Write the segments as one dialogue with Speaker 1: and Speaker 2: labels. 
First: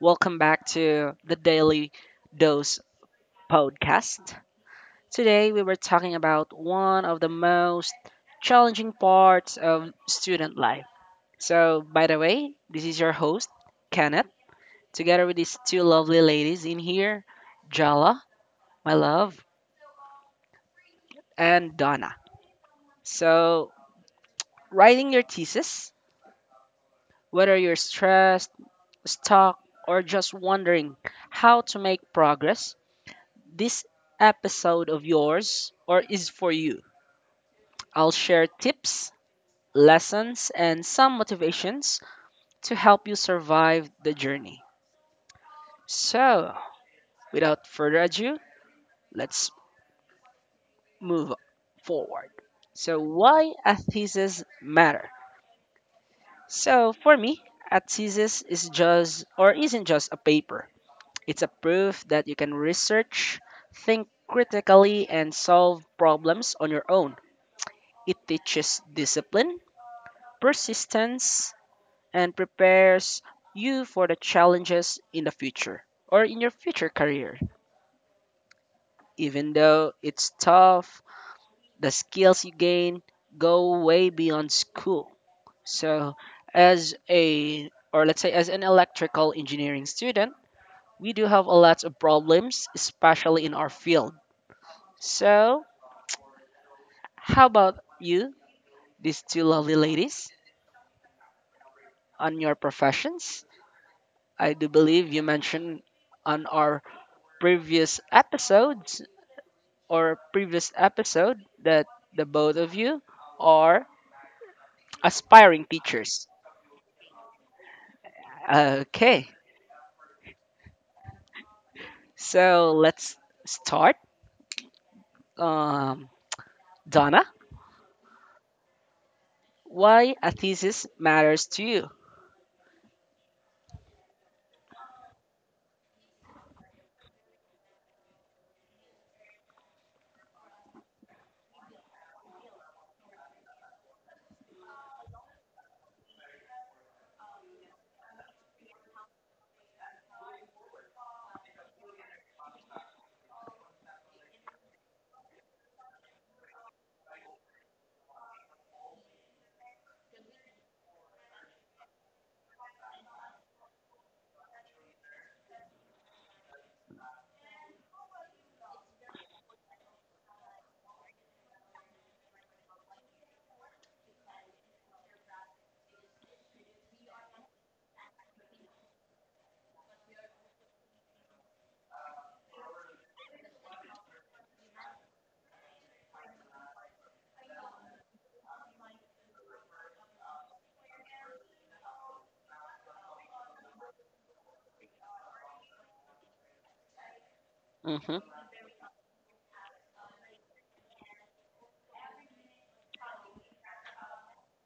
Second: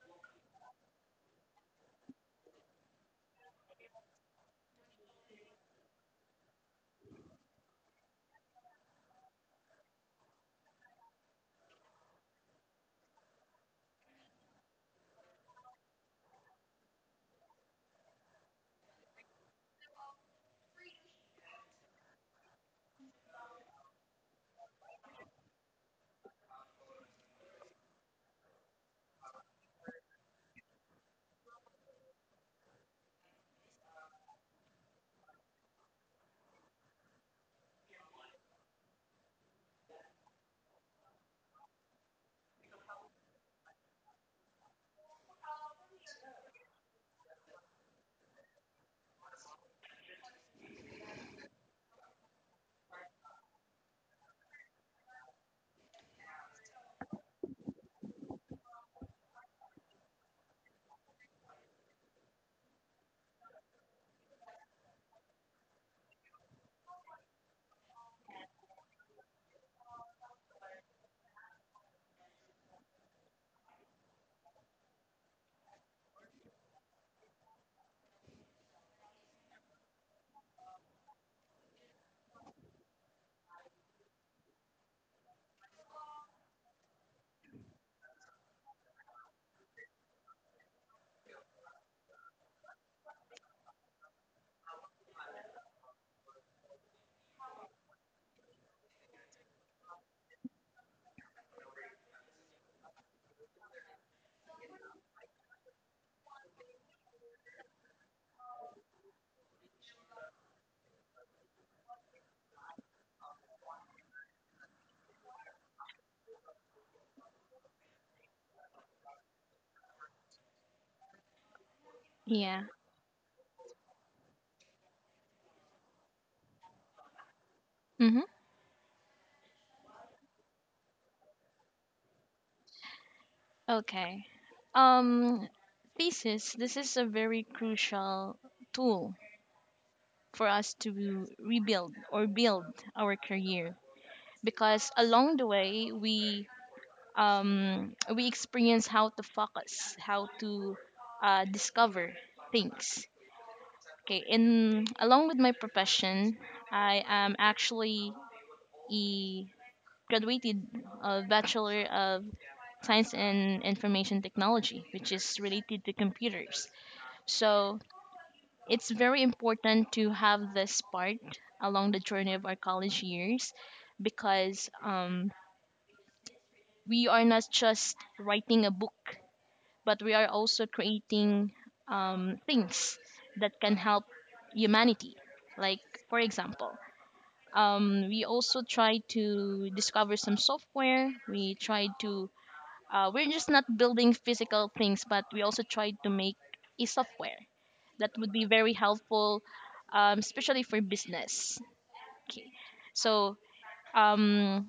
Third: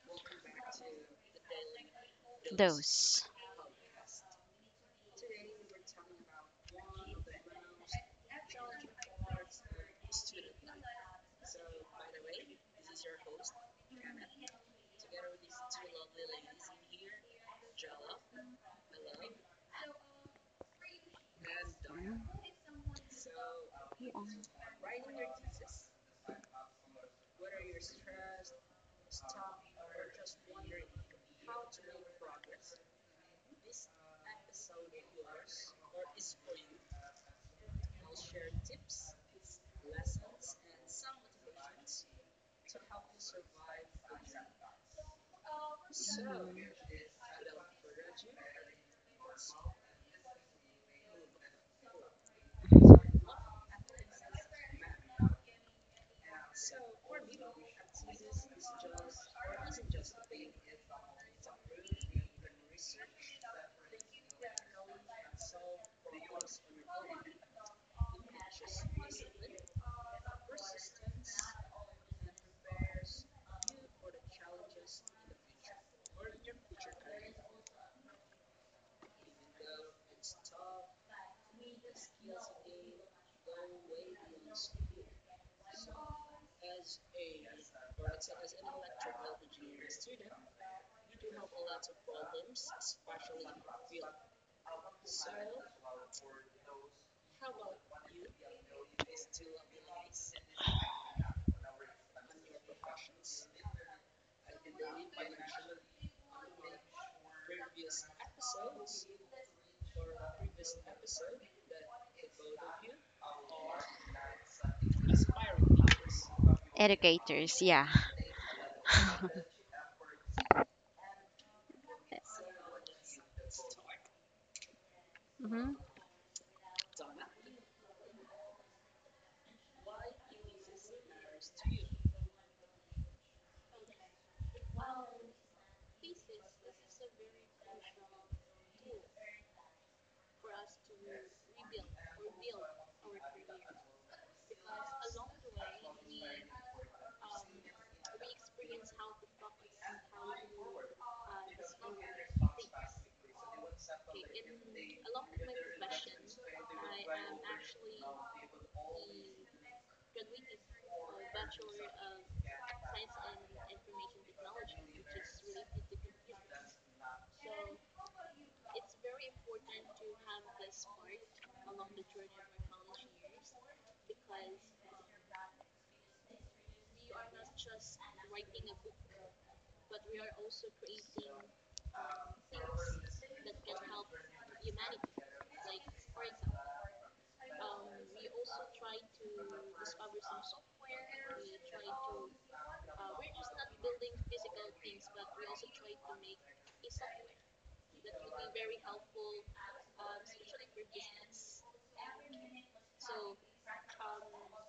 Speaker 1: welcome back to the Daily Dose
Speaker 2: Those
Speaker 1: podcast. Today we were talking about one of the most challenging parts of student life. So, by the way, this is your host, Kenneth, together with these two lovely ladies in here, Jala, my love, and Donna. So, writing your thesis, whether you're stressed, stuck, or just wondering how to make progress, this episode of yours or is for you. I'll share tips, lessons, and some motivations to help you survive the journey. So, without further ado, let's move forward. So, why a thesis matter? So, for me, a thesis is just or isn't just a paper. It's a proof that you can research, think critically, and solve problems on your own. It teaches discipline, persistence, and prepares you for the challenges in the future or in your future career. Even though it's tough, the skills you gain go way beyond school. So, as a or let's say as an electrical engineering student, we do have a lot of problems, especially in our field. So, how about you, these two lovely ladies, on your professions? I do believe you mentioned on our previous episodes or previous episode that the both of you are aspiring teachers.
Speaker 2: educators, yeah.
Speaker 1: Okay,
Speaker 3: Yeah.
Speaker 1: so let's start.
Speaker 2: Mhm.
Speaker 1: Um, Donna,
Speaker 3: Mm-hmm.
Speaker 1: why a thesis matters to you?
Speaker 3: Okay. Um, thesis. This is a very crucial tool for us to rebuild or build our career because along the way we we experience how to focus, how to discover things. Okay. In along with my profession, I am actually a graduated bachelor of science and information technology, which is related to computers. So it's very important to have this part along the journey of our college years because we are not just writing a book, but we are also creating things that can help humanity. Like, for example, we also try to discover some software, we try to we're just not building physical things, but we also try to make a software that
Speaker 1: Mm-hmm,
Speaker 3: would be very helpful, especially for business. Okay, so um,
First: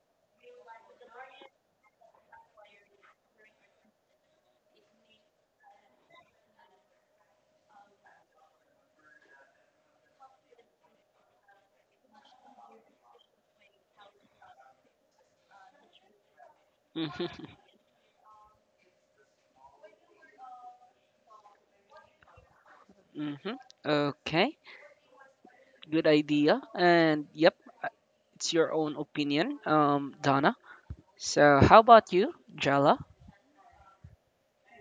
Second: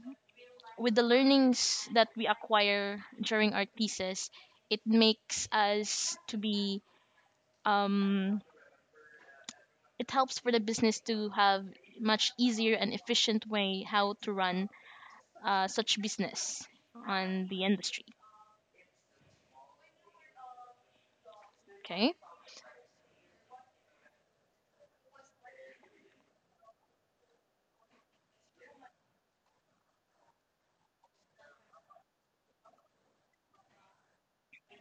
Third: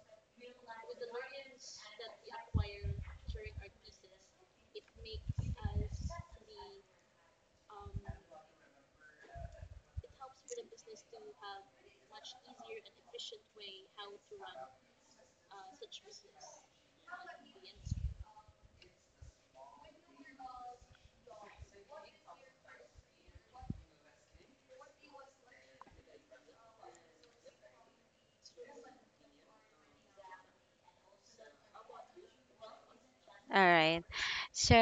Speaker 3: with the learnings that we acquire during our thesis, it makes us to be um, it helps for the business to have much easier and efficient way how to run such business
Speaker 1: mm-hmm,
Speaker 3: on the industry. Okay.
Speaker 1: mm-hmm. Okay, good idea. And yep, it's your own opinion, Donna. So how about you, Jala?
Speaker 2: All right. So,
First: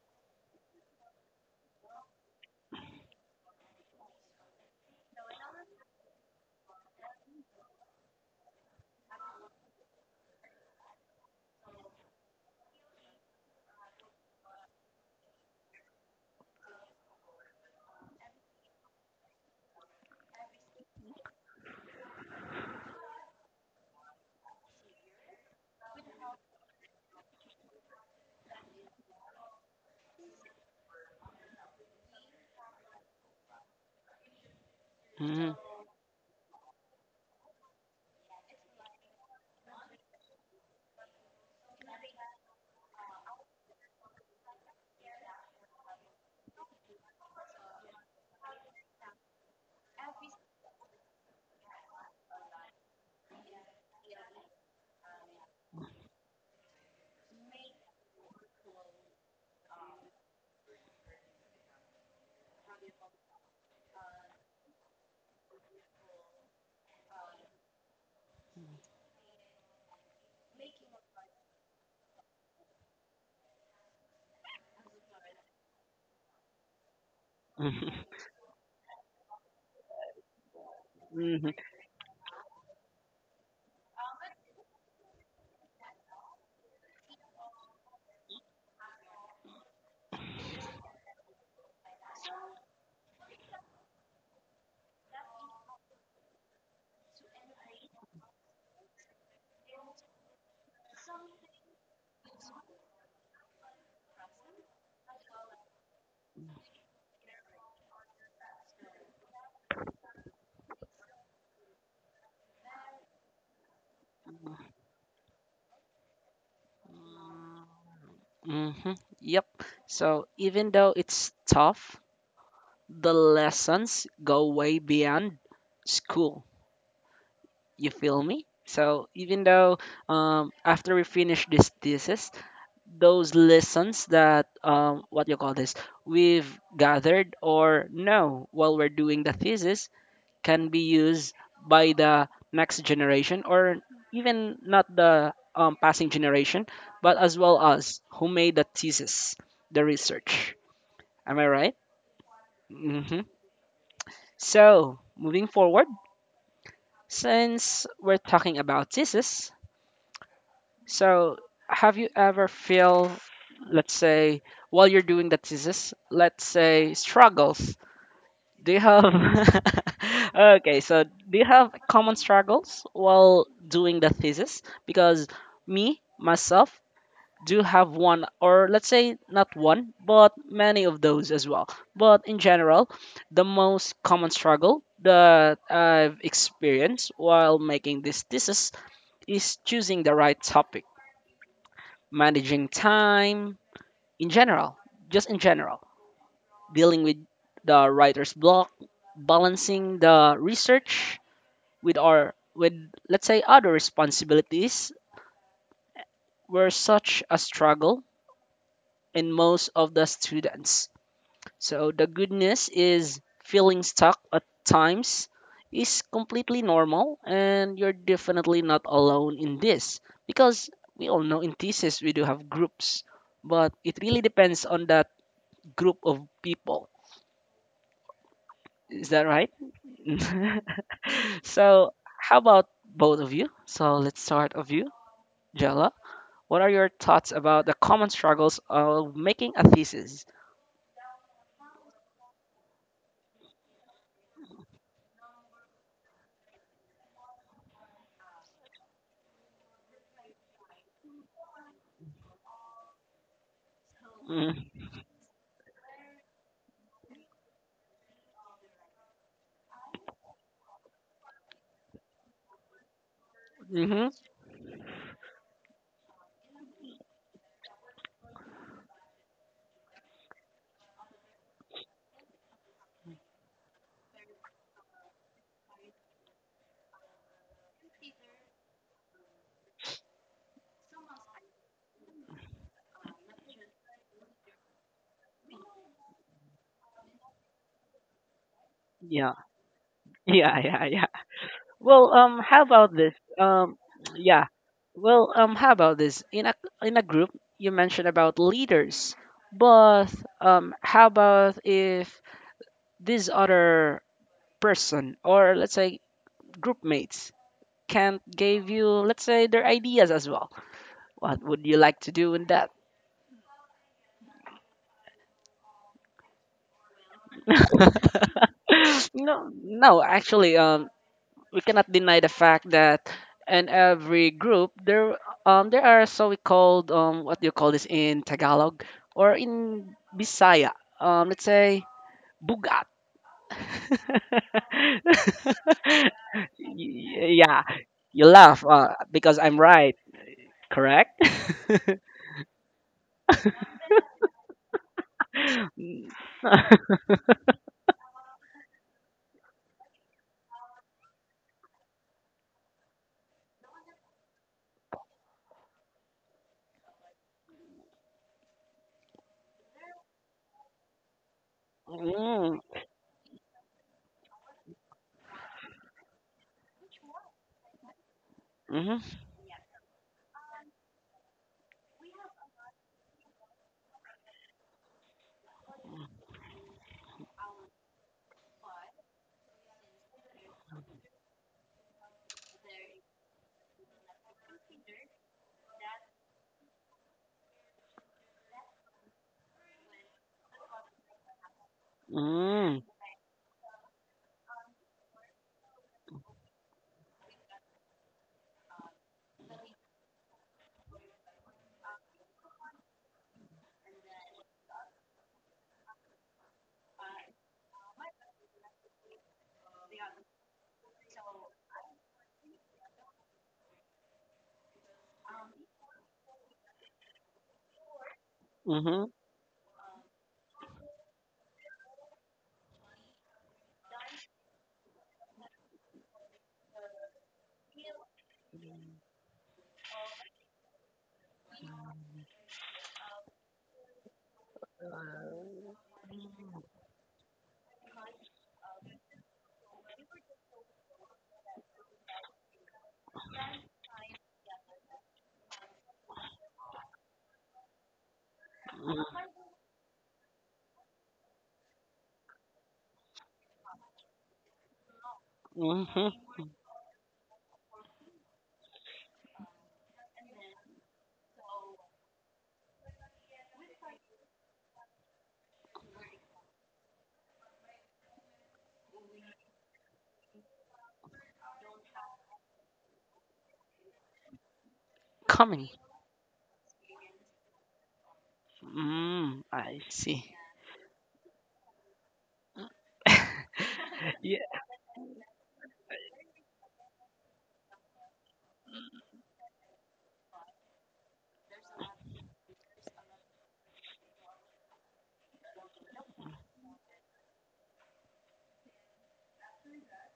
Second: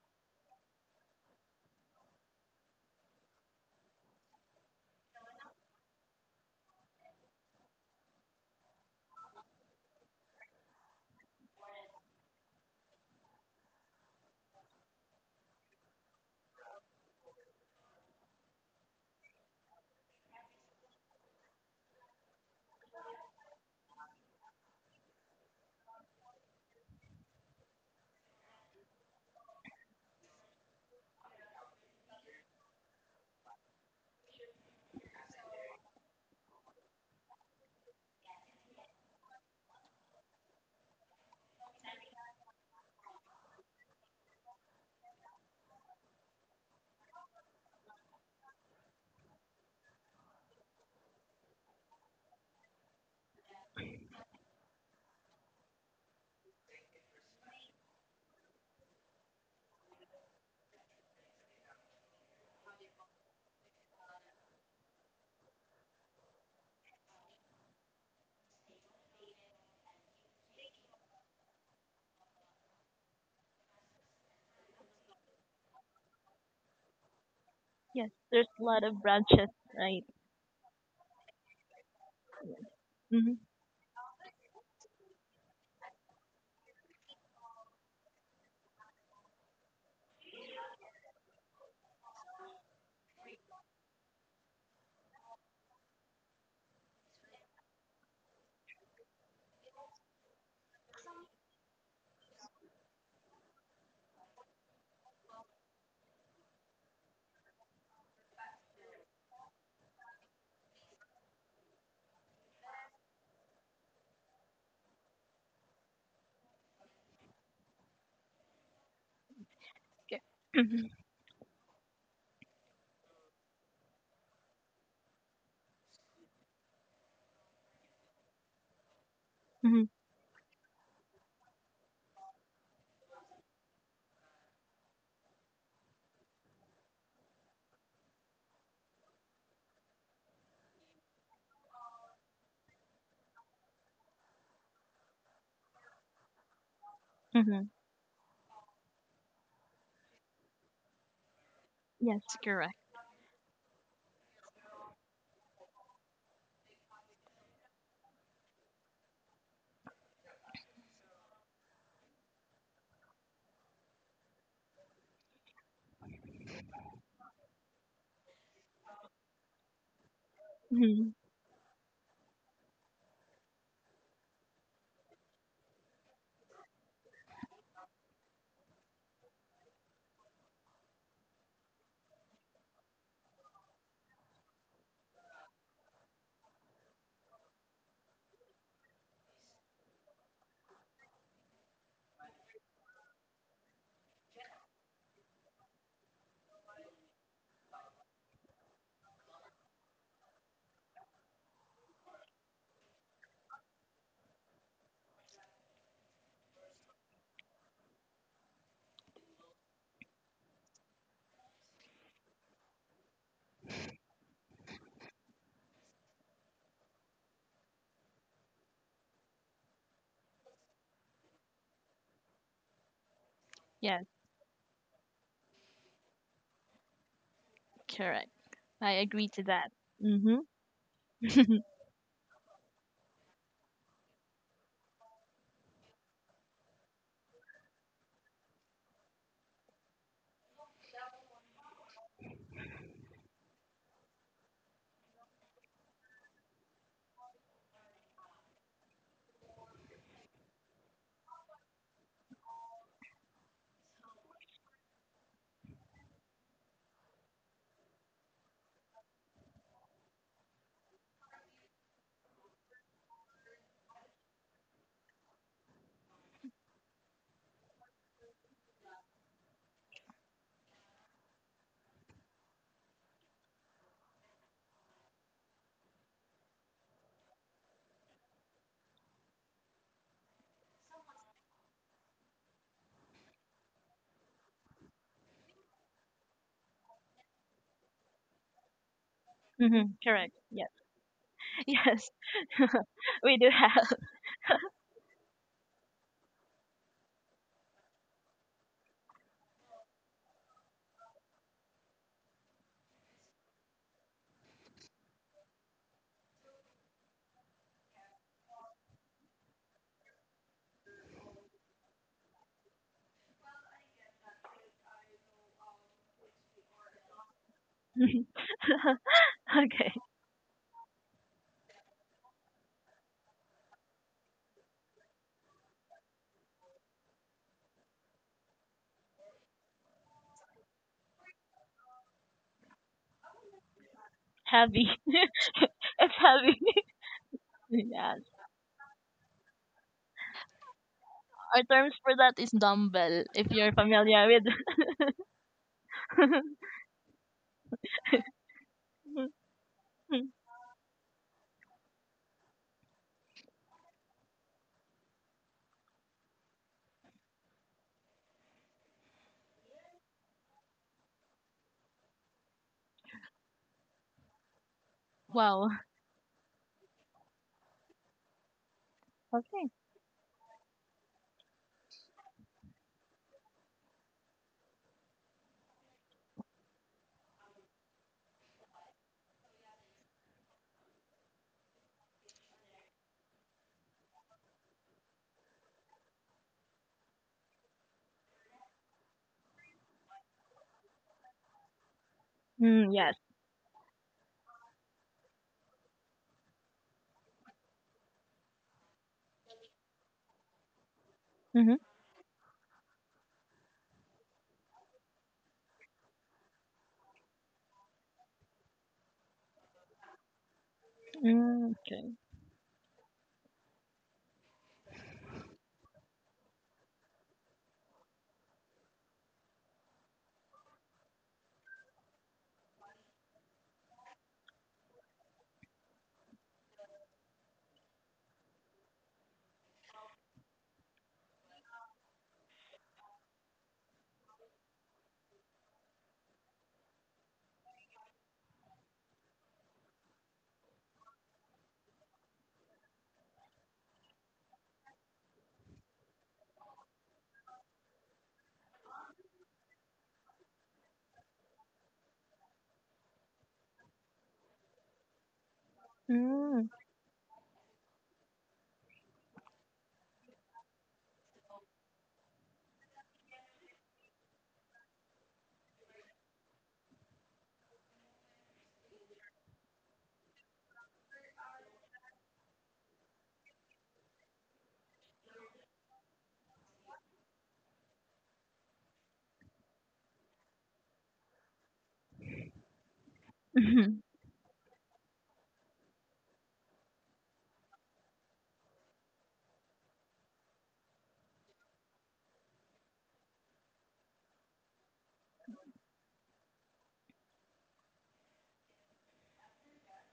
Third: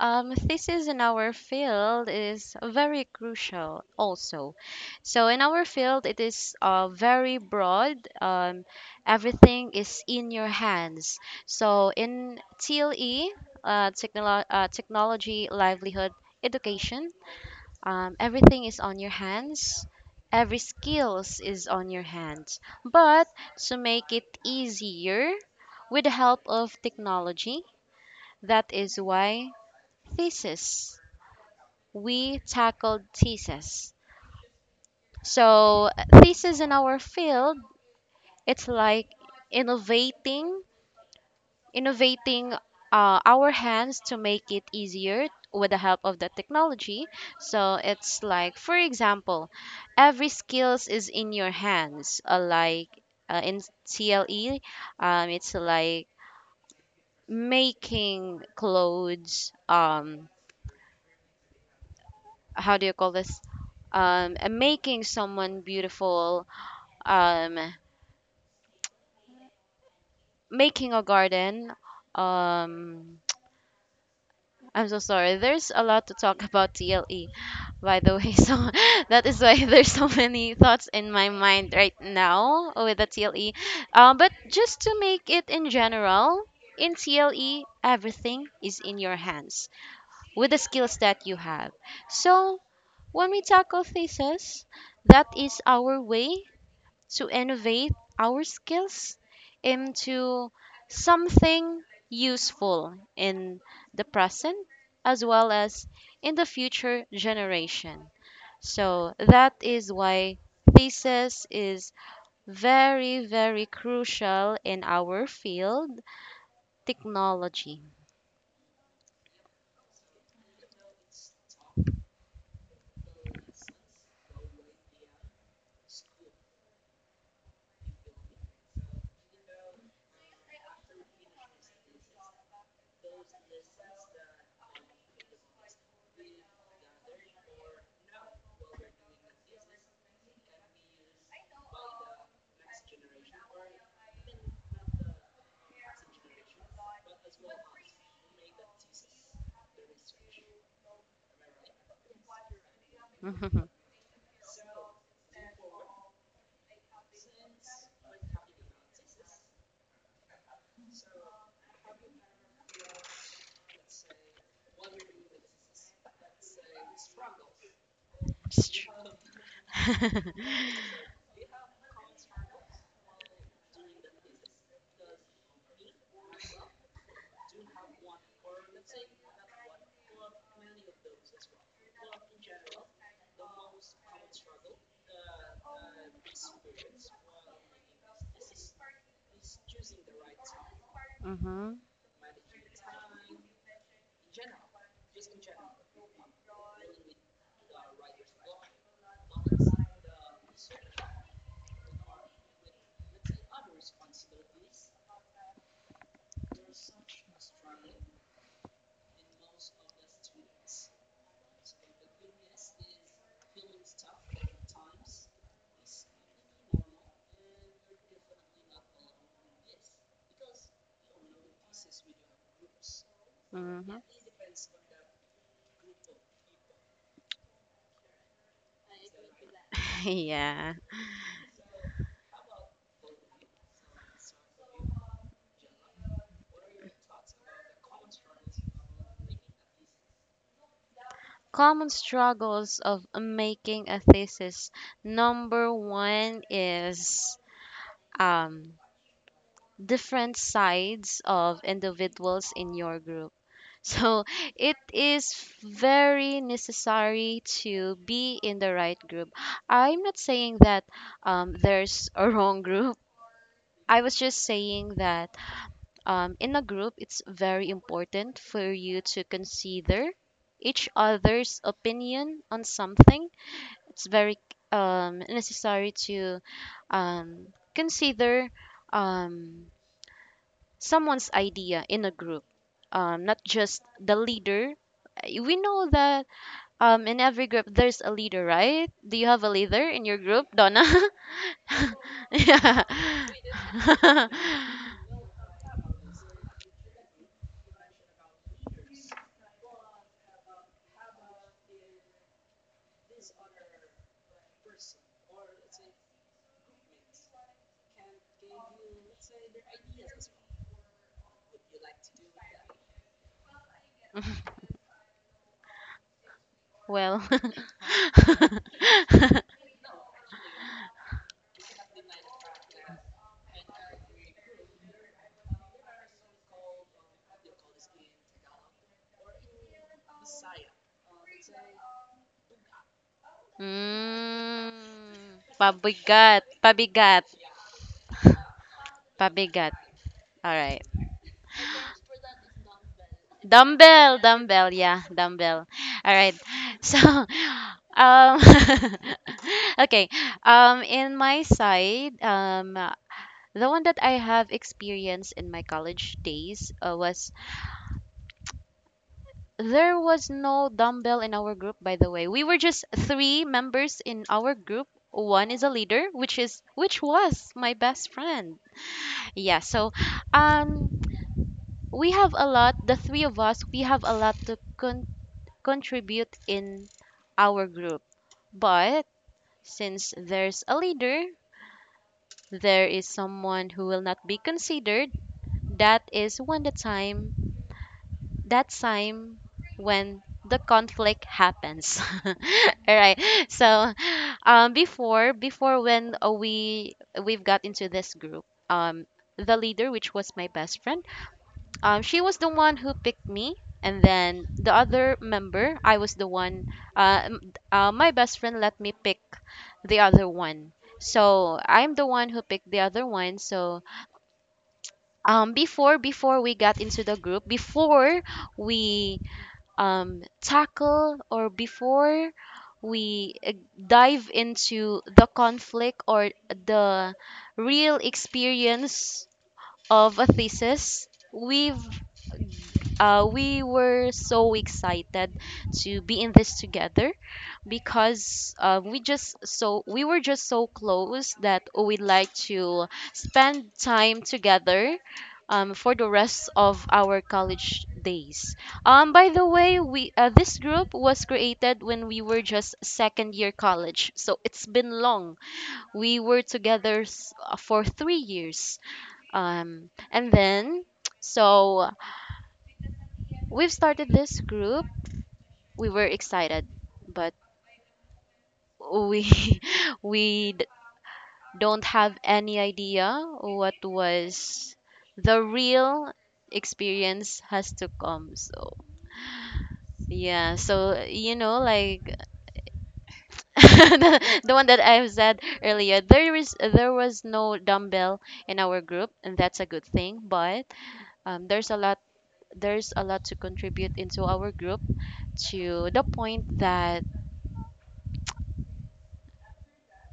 Speaker 2: um, Thesis in our field is very crucial also. So, in our field, it is very broad. Everything is in your hands. So, in TLE, technology, livelihood, education, everything is on your hands, every skills is on your hands, but to make it easier with the help of technology, that is why thesis we tackled thesis.
Speaker 1: Mm-hmm,
Speaker 2: So thesis in our field, it's like innovating innovating our hands to make it easier with the help of the technology. So it's like, for example, every skills is in your hands. In CLE, it's like making clothes. How do you call this? Making someone beautiful. Um, Making a garden. Um, I'm so sorry. There's a lot to talk about TLE,
Speaker 1: mm-hmm,
Speaker 2: by
Speaker 3: Yes,
Speaker 2: the way.
Speaker 3: there's
Speaker 2: So
Speaker 3: a lot of
Speaker 2: that is
Speaker 3: branches,
Speaker 2: why there's
Speaker 3: right?
Speaker 2: so many thoughts in my
Speaker 1: mm-hmm.
Speaker 2: mind right now with the TLE. But just to make it in general, in TLE, everything is in your hands with the skills that you have. So when we tackle thesis, that is our way to innovate our skills into something useful in the present as well as in the future generation. So that is why thesis is very, very crucial in our field, technology.
Speaker 1: Mm-hmm. Yep.
Speaker 3: Okay.
Speaker 1: So even
Speaker 3: Mhm,
Speaker 1: though it's tough, the lessons go way beyond school. You feel me? So even though
Speaker 3: mhm,
Speaker 1: after we finish this thesis, those lessons that what you call this, we've gathered or no while we're doing the thesis can be used by the next generation or even not the passing generation, but as well
Speaker 3: mhm.
Speaker 1: as who made the thesis, the research. Am I right?
Speaker 3: Yes, correct.
Speaker 1: Hmm.
Speaker 2: hmm
Speaker 1: So, moving forward, since we're talking about thesis, so have you ever feel, let's say, while you're doing the thesis, let's say struggles. Do you have okay? So
Speaker 3: Mhm.
Speaker 1: do you have common struggles while doing the thesis? Because me myself do have one, or let's say not one, but many of those as well. But in general, the most common struggle that I've experienced while making this thesis is choosing the right topic,
Speaker 2: hmm.
Speaker 1: managing time in general, just in general dealing with the writer's block, balancing the research with let's say other responsibilities were such a struggle in most of the students. So the goodness is feeling stuck at times is completely normal and you're definitely not alone in this because we all know in thesis we do have groups but it
Speaker 3: Yes,
Speaker 1: really depends on that group of people,
Speaker 3: correct. I
Speaker 1: is that
Speaker 3: agree to
Speaker 1: right?
Speaker 3: that. Mhm.
Speaker 2: Yeah.
Speaker 1: So, how about both of you? So, let's start of you, Jella. What are your thoughts about the common struggles of making a thesis?
Speaker 2: Common struggles of making a thesis. Number one is um, different sides of individuals in your group. So it
Speaker 1: Mm-hmm.
Speaker 2: is very necessary to be in the right group. I'm not saying that there's a wrong group. I
Speaker 1: Mm-hmm.
Speaker 2: was just saying that in a group, it's very important for you to consider each other's opinion on something. It's very necessary to um, consider um, someone's idea in a group, not just the leader. We know that in every group there's a leader, right? Do you
Speaker 1: Yeah.
Speaker 2: have a leader
Speaker 3: Mhm,
Speaker 2: in your
Speaker 3: correct.
Speaker 2: group,
Speaker 1: Yeah,
Speaker 3: Yes.
Speaker 2: Donna?
Speaker 1: yeah, yeah.
Speaker 3: Yes.
Speaker 1: Well, how
Speaker 2: Yeah.
Speaker 1: about this?
Speaker 3: We do
Speaker 1: Um,
Speaker 3: have.
Speaker 1: yeah. Well, how about this? In a group, you mentioned about leaders, but how about if this other person or let's say group mates can't give you, let's say, their ideas as well? What would you like to do in that?
Speaker 2: Well.
Speaker 1: no,
Speaker 3: Okay.
Speaker 1: no, actually, um, we cannot deny the fact that in every group there are so-called what do you call this in Tagalog or in Bisaya? Let's say bugat.
Speaker 2: Mm,
Speaker 3: Heavy. It's
Speaker 2: pabigat,
Speaker 3: heavy.
Speaker 2: pabigat,
Speaker 1: Yeah,
Speaker 3: Yes.
Speaker 1: you laugh because I'm
Speaker 2: pabigat.
Speaker 1: right,
Speaker 2: All right.
Speaker 1: correct?
Speaker 3: Our terms for that is dumbbell, if you're
Speaker 2: Dumbbell,
Speaker 3: familiar with.
Speaker 2: dumbbell, yeah, dumbbell.
Speaker 1: Mm,
Speaker 2: All right. So, um, okay. In my side, the one that I have experienced in my college days was there was no dumbbell in our group. By the way, we
Speaker 1: mm,
Speaker 2: were just three members in our group. One is a
Speaker 3: Wow.
Speaker 2: leader, which was my best friend.
Speaker 1: mhm,
Speaker 2: Yeah.
Speaker 3: Okay.
Speaker 2: So, um, we have a lot. The three of us, we have a lot to contribute in our group. But since there's a leader, there is someone who will not be considered. That is when that time when the conflict happens. All
Speaker 1: mm,
Speaker 3: Mm, yes.
Speaker 2: right. So, before when we've got into this group, um, the leader, which was my best friend,
Speaker 3: Mm-hmm.
Speaker 2: she was the one who picked me, and then the other member, I was the one uh, m- my best friend let me pick the other one. So
Speaker 3: Mm,
Speaker 2: I'm the
Speaker 3: okay.
Speaker 2: one who picked the other one. So, before we got into the group, before
Speaker 1: mhm,
Speaker 2: we tackle, or before we dive into the conflict or the real experience of a thesis, we've we were so excited to be in this together because we were just so close that we would like to spend time together for the rest of our college days.
Speaker 1: mm,
Speaker 2: By the way, we this group was created when we were just second year college, so it's been long.
Speaker 1: mhm,
Speaker 2: We were
Speaker 3: Mm.
Speaker 2: together for 3 years, and then so we've started this group. We were excited, but we we d- don't have any idea what was the
Speaker 1: Comedy.
Speaker 2: real experience has to come. So
Speaker 1: Mm, I see.
Speaker 2: yeah, so you know, like
Speaker 1: Yeah,
Speaker 2: the one that I've said earlier, there was no dumbbell in our group, and that's a good thing. But um, there's a lot to contribute into our group to the point that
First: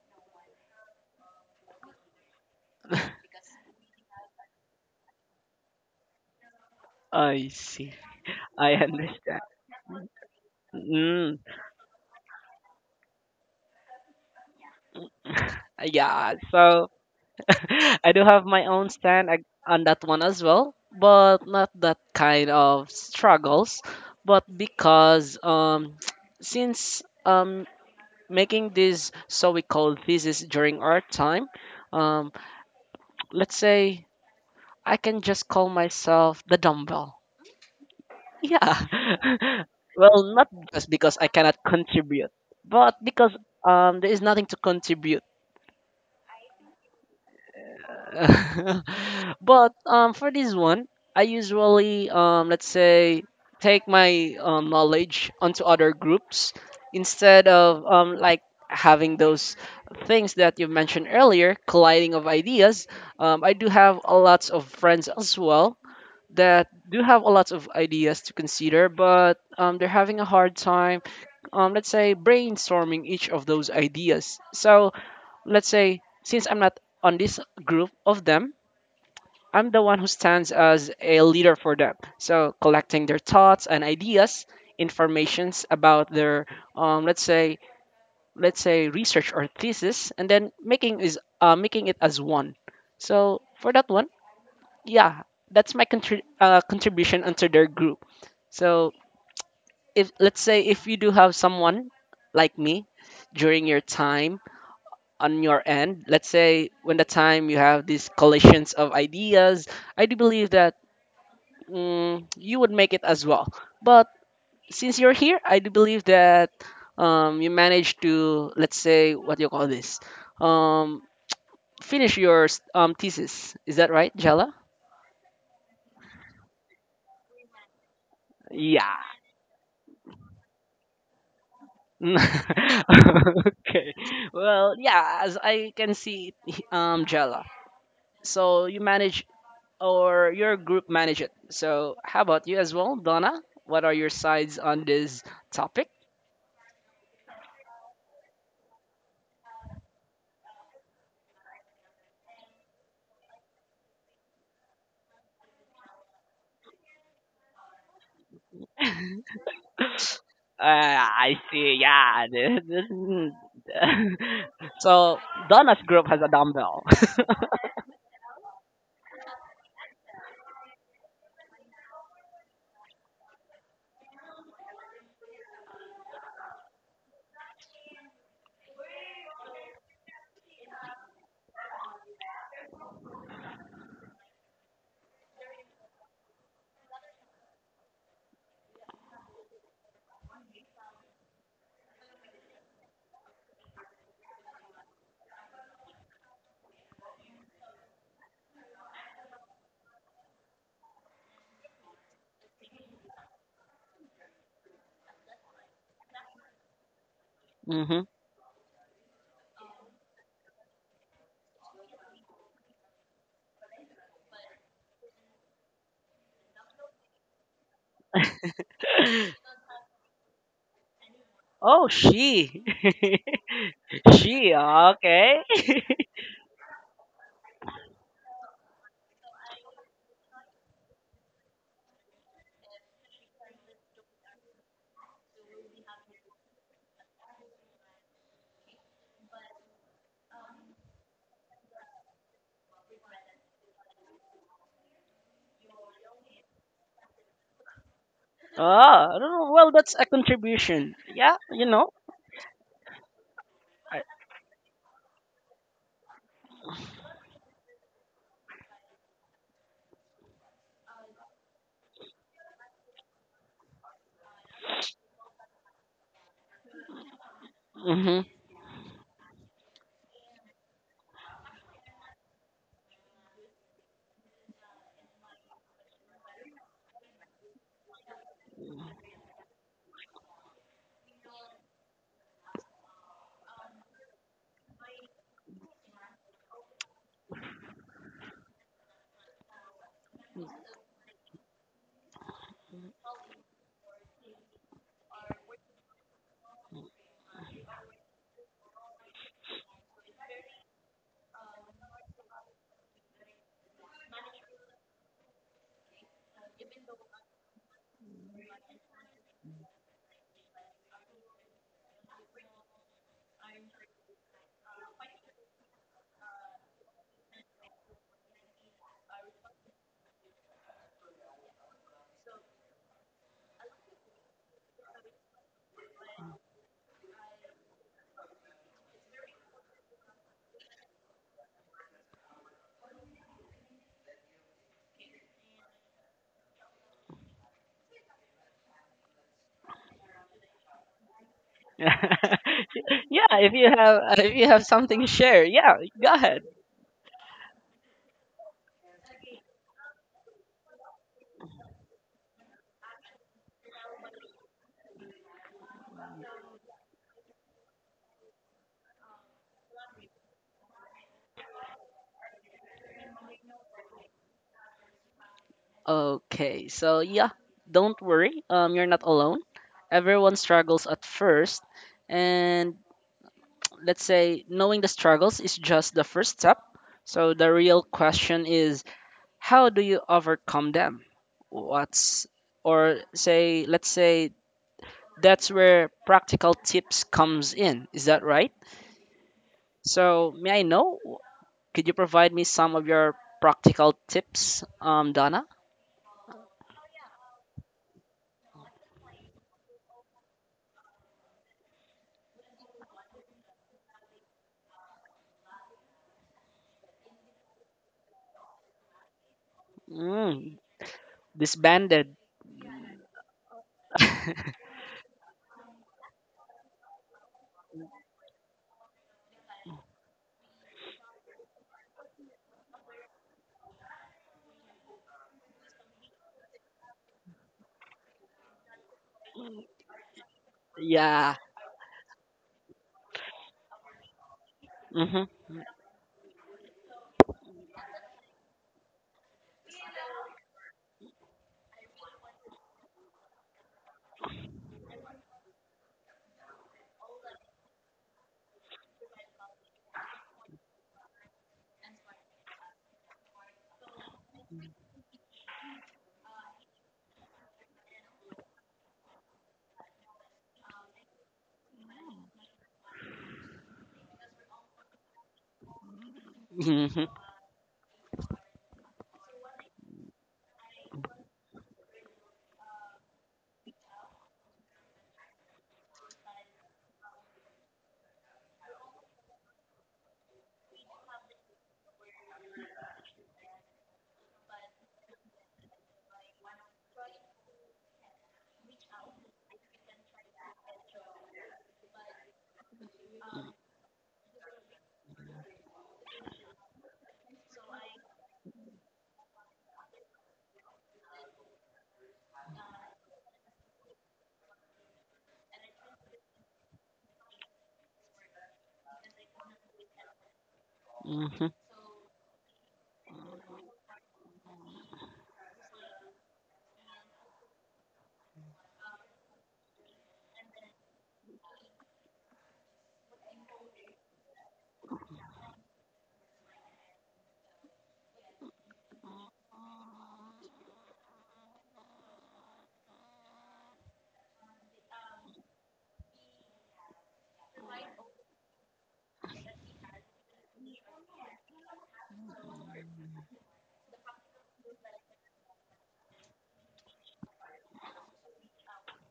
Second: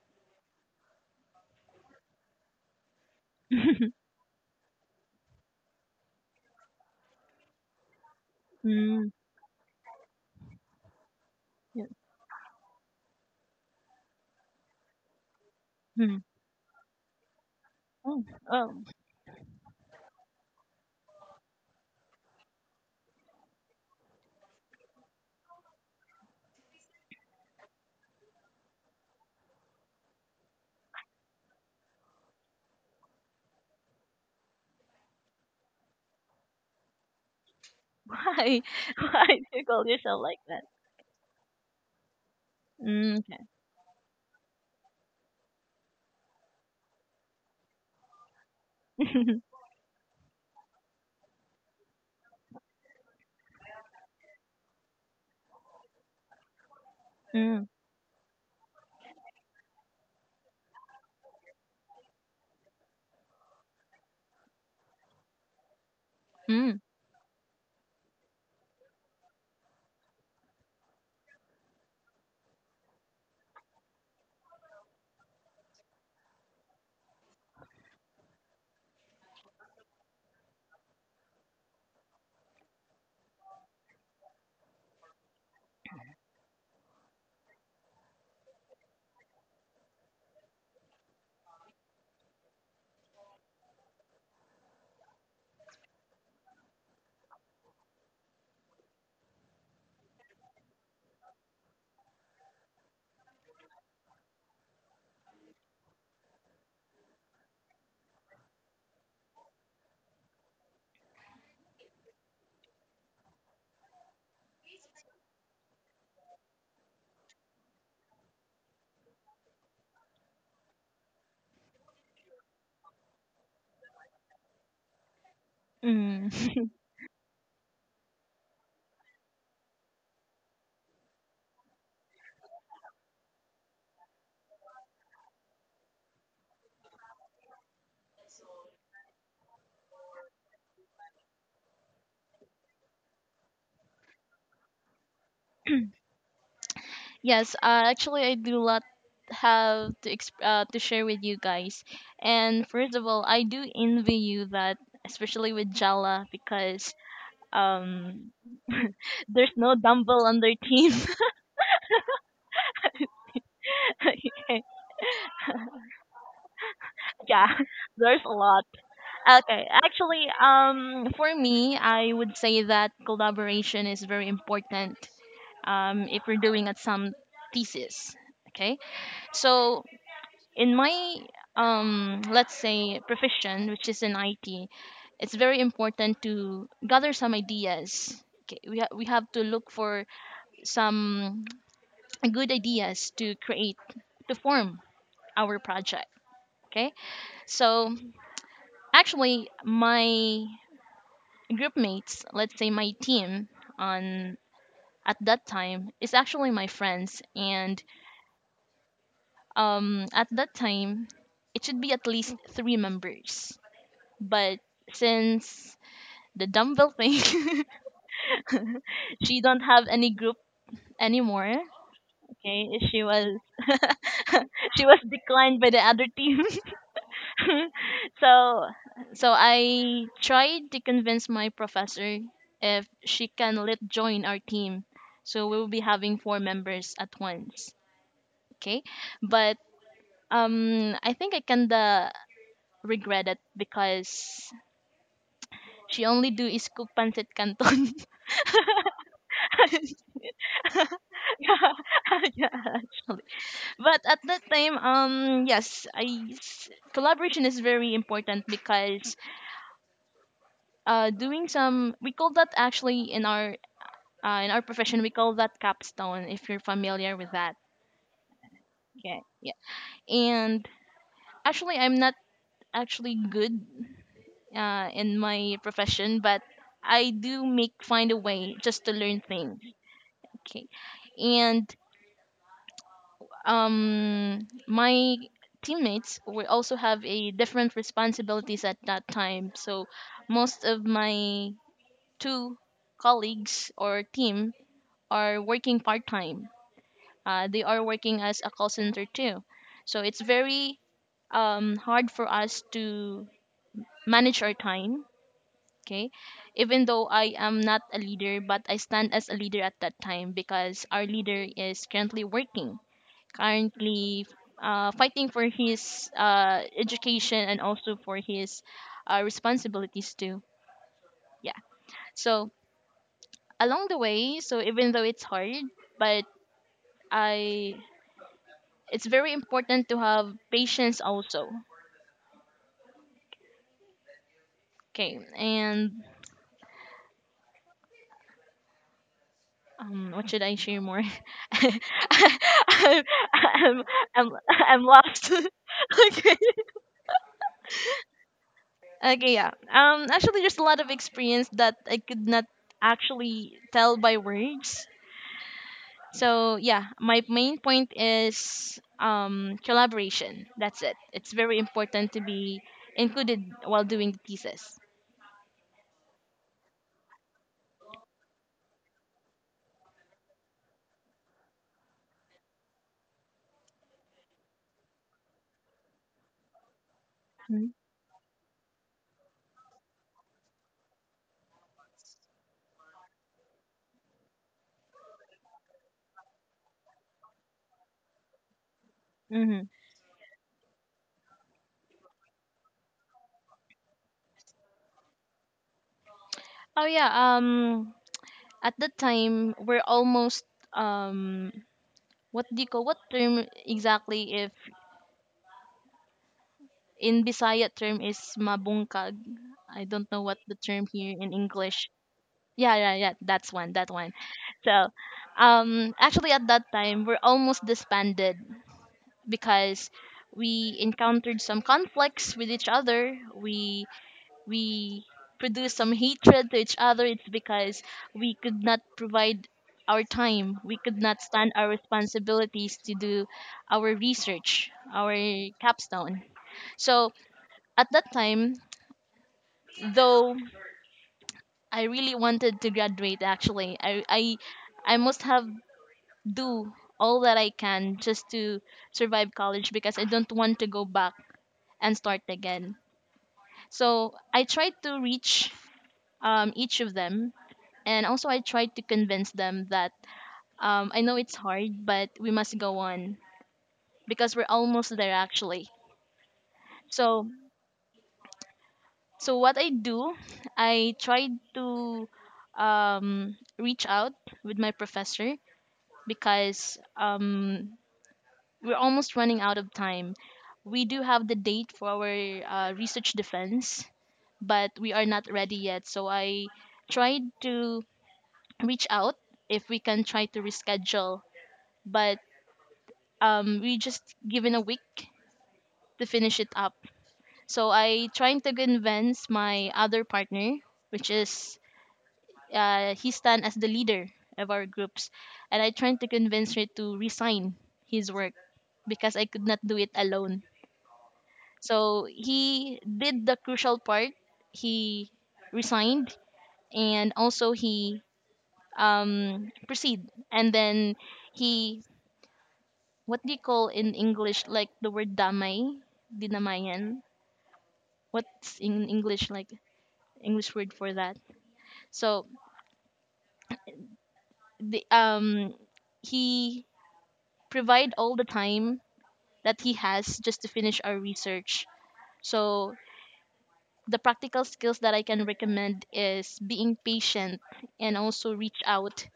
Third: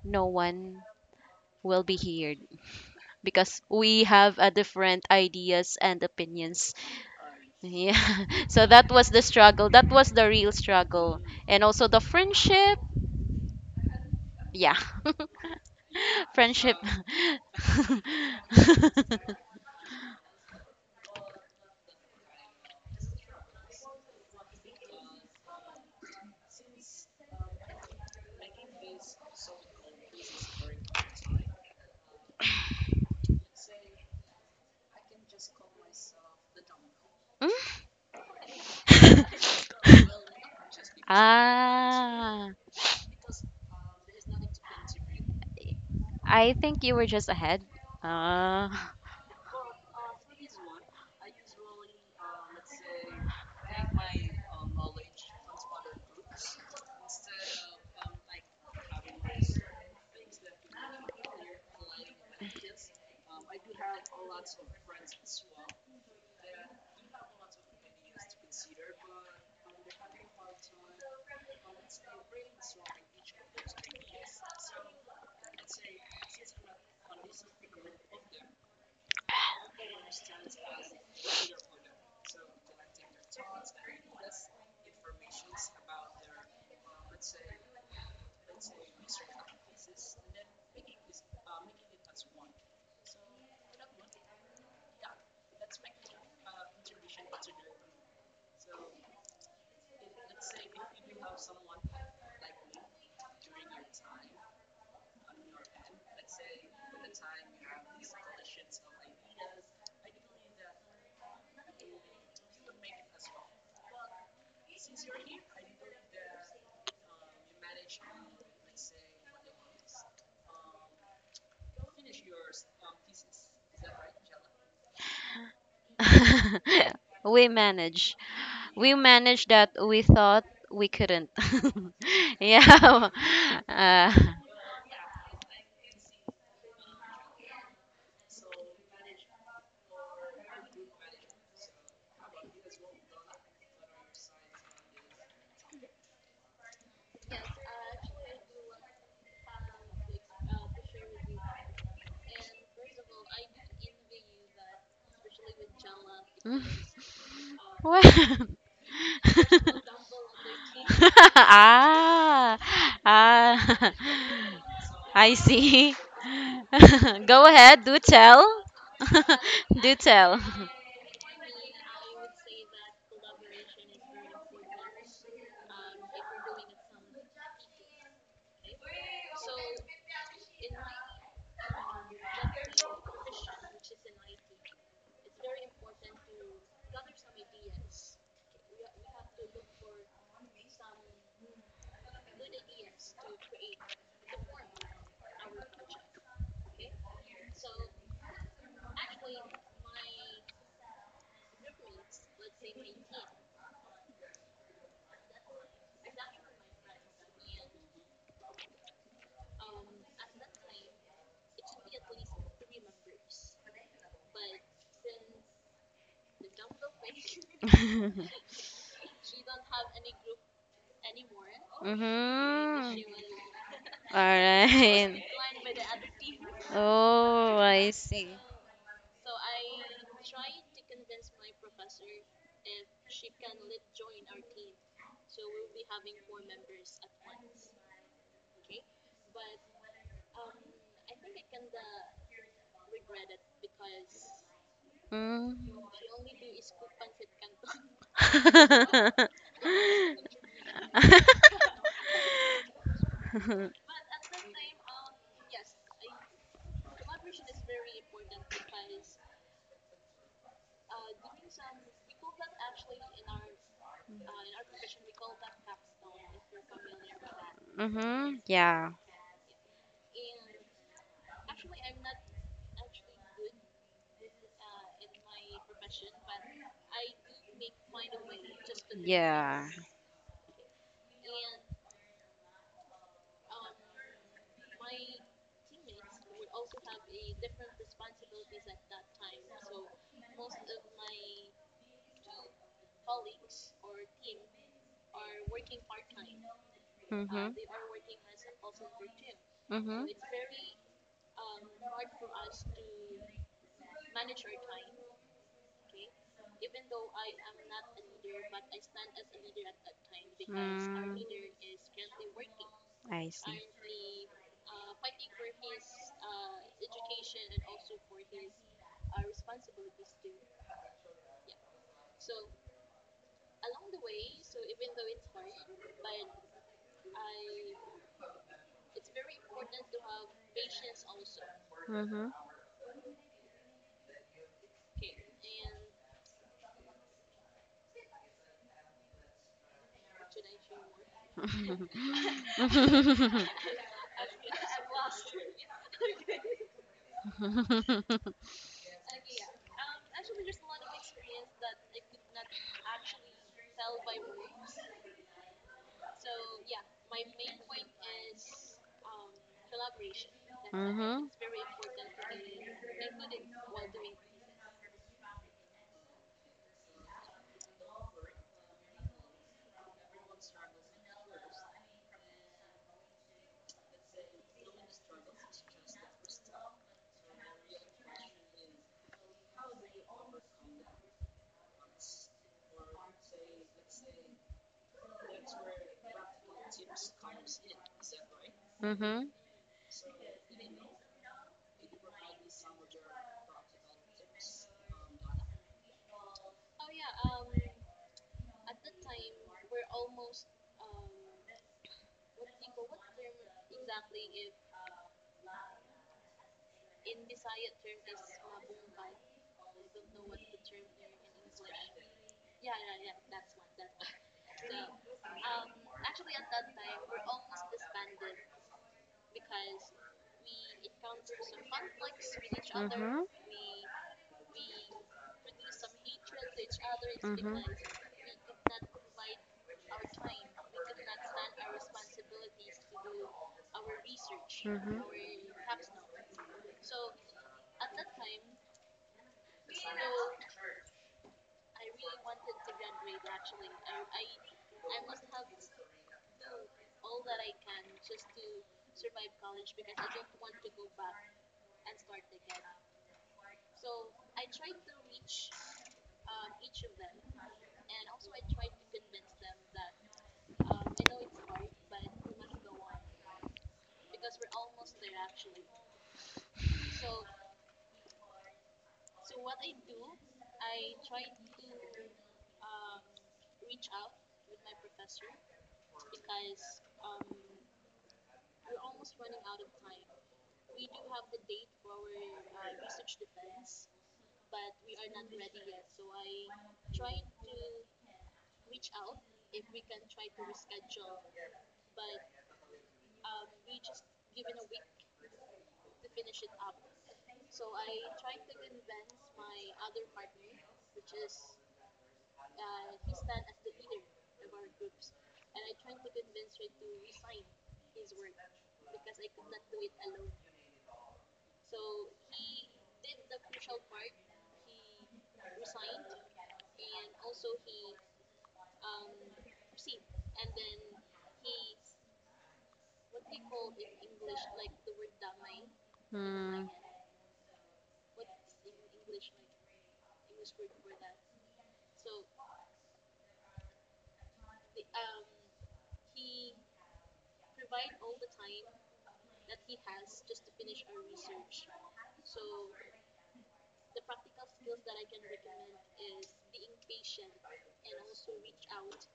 Speaker 2: no one will be here because we have a different ideas and opinions.
Speaker 1: I see.
Speaker 2: Yeah. So
Speaker 1: I
Speaker 2: that
Speaker 3: Mm.
Speaker 2: was the
Speaker 1: understand.
Speaker 2: struggle. That was the real struggle.
Speaker 1: Mm,
Speaker 2: And also
Speaker 3: Yes.
Speaker 2: the friendship. Yeah.
Speaker 3: Mm.
Speaker 1: yeah,
Speaker 2: Friendship.
Speaker 1: so I do
Speaker 3: Oh.
Speaker 1: have my
Speaker 3: Oh.
Speaker 1: own stand on that one as well, but not that kind of struggles, but because since making this so we call thesis during our time, um let's say I can just call myself the dumbbell.
Speaker 3: Why?
Speaker 1: Yeah.
Speaker 3: Why do you call yourself
Speaker 1: Well,
Speaker 3: like
Speaker 1: not
Speaker 3: that?
Speaker 1: just because I cannot contribute,
Speaker 2: Ah.
Speaker 1: but
Speaker 3: Mm,
Speaker 1: because there is nothing to contribute.
Speaker 2: I think you were just ahead. Ah.
Speaker 3: okay.
Speaker 1: But for this one, I usually let's say take my knowledge onto other groups instead
Speaker 3: mm,
Speaker 1: of having those things that you mentioned earlier colliding of ideas. I do have a lots of friends as well that
Speaker 3: mm,
Speaker 1: do have a lot of ideas to consider but they're having a hard time let's say brainstorming each of those ideas. So let's say since I'm not on this group of them, I'm the one who stands as a leader for them. So collecting their thoughts and ideas, informations about their um, let's say let's say research or thesis, and then making is making it as one. So for that one, yeah, that's my contribution into their group. So if let's say if you do have someone like me during your time on your end let's say when the time you have these collisions of ideas, I do believe that you would make it as well, but since you're here I do believe that you managed to let's say what do you call this um, finish your thesis, is that right, Jella?
Speaker 3: mm.
Speaker 2: We manage. We
Speaker 1: Yeah.
Speaker 2: manage that we thought we couldn't. Yeah.
Speaker 1: Okay,
Speaker 2: Uh,
Speaker 1: well yeah as I can see Jella, so you manage or your group manage it. So how about you as well, Donna? What are your sides on this topic?
Speaker 3: Yes, actually, I do lot have to to share with you guys. And first of all, I do envy you that, especially with Jala, because
Speaker 2: what?
Speaker 3: um, there's no dumbbell on their
Speaker 1: Uh,
Speaker 3: team.
Speaker 1: I see. Yeah.
Speaker 2: Ah,
Speaker 1: Mm,
Speaker 2: ah,
Speaker 3: Okay.
Speaker 1: So
Speaker 2: I
Speaker 1: Donna's
Speaker 2: see.
Speaker 1: group has a dumbbell.
Speaker 3: Yeah,
Speaker 2: Go ahead, do
Speaker 3: there's a
Speaker 2: tell.
Speaker 3: lot. Okay,
Speaker 2: Do
Speaker 3: actually,
Speaker 2: tell.
Speaker 3: for me, I would say that collaboration is very important. If we're doing at some thesis, okay. So in my let's say profession, which is in IT, it's very important to gather some ideas. Okay, we we have to look for some good ideas to create to form our project. Okay, so actually, my group mates, let's say my team on at that time is actually my friends and
Speaker 1: Hmm.
Speaker 3: at that time it should be at least 3 members. But since the dumbbell thing she don't have any group anymore,
Speaker 1: Oh, she,
Speaker 3: okay?
Speaker 2: Mhm.
Speaker 3: She was
Speaker 2: All
Speaker 1: she.
Speaker 3: she was
Speaker 2: right.
Speaker 1: Okay.
Speaker 3: declined by the other team.
Speaker 2: Oh, I see.
Speaker 3: So so I tried to convince my professor if she can let join our team. So we will be having four members at once. Okay. But I think I kinda regret it because
Speaker 2: Mm.
Speaker 3: she only do is cook pancit canton.
Speaker 1: Oh, I don't know. Well, that's a contribution. Yeah, you
Speaker 3: Yeah,
Speaker 1: know.
Speaker 3: yeah, actually. But
Speaker 1: I,
Speaker 3: at that time, yes, collaboration is very important because doing some we call that actually in our profession we call that capstone if you're familiar with that
Speaker 1: hmm.
Speaker 2: Mhm. Yeah.
Speaker 3: okay yeah and actually I'm not actually good in my profession but I do make find a way just to learn things
Speaker 2: Yeah.
Speaker 3: okay and my teammates will also have a different responsibilities at that time so most of my two colleagues or team are working part time.
Speaker 2: Mhm.
Speaker 3: They are working as a call center too. So
Speaker 2: Mhm.
Speaker 3: it's very hard for us to manage our time. Okay. Even though I am not a leader, but I stand as a leader at that time because our
Speaker 2: Mm,
Speaker 3: leader is currently working,
Speaker 2: I see.
Speaker 3: currently fighting for his education and also for his responsibilities too. Yeah. So along the way, so even though it's hard, but I it's very important to have patience also.
Speaker 2: Mhm.
Speaker 3: Okay, and what should I share more? I'm,
Speaker 1: Yeah,
Speaker 2: Mhm.
Speaker 3: I'm, I'm,
Speaker 1: if you have
Speaker 3: I'm
Speaker 1: something to
Speaker 3: lost.
Speaker 1: share, yeah, go
Speaker 3: Okay.
Speaker 1: ahead.
Speaker 3: Okay, yeah. Actually, there's a lot of experience that I could not actually tell by words. So yeah, my main point is collaboration. That's it. It's very important to be included while doing the thesis.
Speaker 1: Okay, so yeah, don't worry. You're not alone. Everyone struggles at first, and let's say knowing the struggles is just the first step. So the
Speaker 3: Mm-hmm.
Speaker 1: real question is, how do you overcome them? What's or say, let's say that's where practical tips comes in. Is that right?
Speaker 2: Mhm.
Speaker 3: Mm-hmm.
Speaker 1: So may I know? Could you provide me some of your practical tips, Donna?
Speaker 3: Oh yeah. Um, at that time we're almost um what do you call what term exactly if in Bisaya term is mabungkag. I don't know what the
Speaker 1: Mm,
Speaker 3: term here in English.
Speaker 1: disbanded.
Speaker 3: Yeah, yeah, yeah. That's one. That one. So, actually at that time we're almost disbanded because we encountered some conflicts with each other. We produce some hatred to each other, it's
Speaker 2: Mm-hmm. Mm-hmm.
Speaker 3: because we could not provide our time. We could not
Speaker 1: Yeah.
Speaker 3: stand our responsibilities to do our research,
Speaker 2: Mm-hmm.
Speaker 3: our
Speaker 1: Mhm.
Speaker 3: capstone. So at that time, though I really wanted to graduate actually, I must have do all that I can just to survive college because I don't want to go back and start again. So I tried to reach each of them. And also, I tried to convince them that I know it's hard, but we must go on because we're almost there actually.
Speaker 1: Mhm.
Speaker 3: So, so what I do, I tried to reach out with my professor because we're almost running out of time. We do have the date for our research defense, but we are not ready yet. So I tried to reach out if we can try to reschedule but we just given a week to finish it up so I trying to convince my other partner which is he stand as the leader of our groups and I trying to convince her to resign his work because I could not do it alone
Speaker 1: Mhm.
Speaker 3: so he did the crucial part he resigned and also he proceed and then he what do you call in English like the word damay
Speaker 2: Mm.
Speaker 3: dinamayan what's in English like English word for that. So the he provide all the time that he has just to finish our research. So the practical skills that I can recommend is being patient and also reach out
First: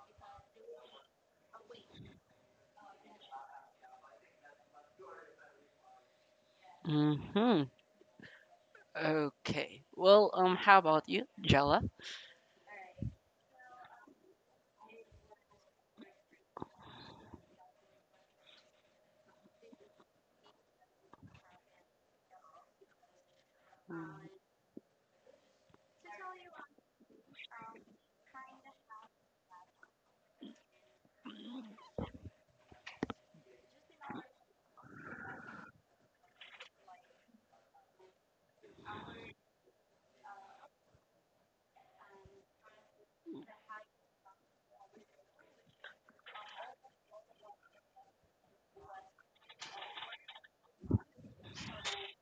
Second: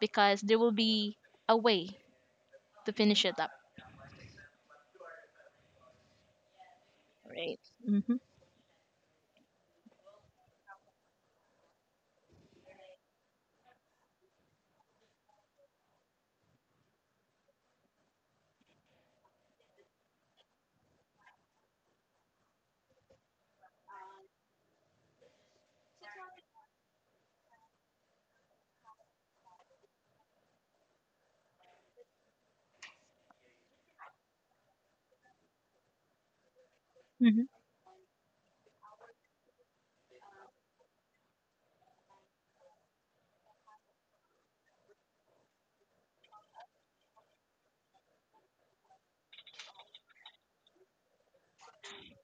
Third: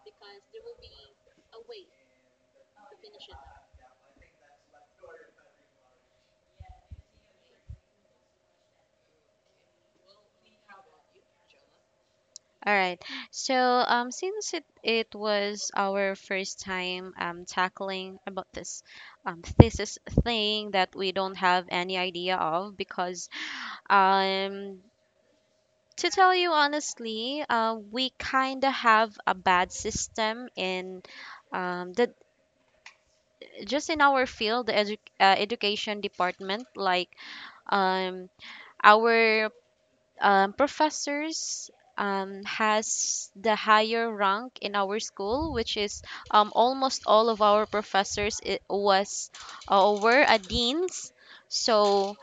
Speaker 3: because there will be a way to finish it up. Right.
Speaker 1: Mhm.
Speaker 3: Mm-hmm.
Speaker 1: Okay. Well, how about you, Jella?
Speaker 2: All right. Since it was our first time tackling about this thesis thing that we don't have any idea of, because
Speaker 1: Mm,
Speaker 2: um, to tell you honestly, we kind of have a bad system in the just in our field, the education department, like
Speaker 3: Mm-hmm.
Speaker 2: um, our professors has the higher rank in our school, which is almost all of our professors, it was were a deans. So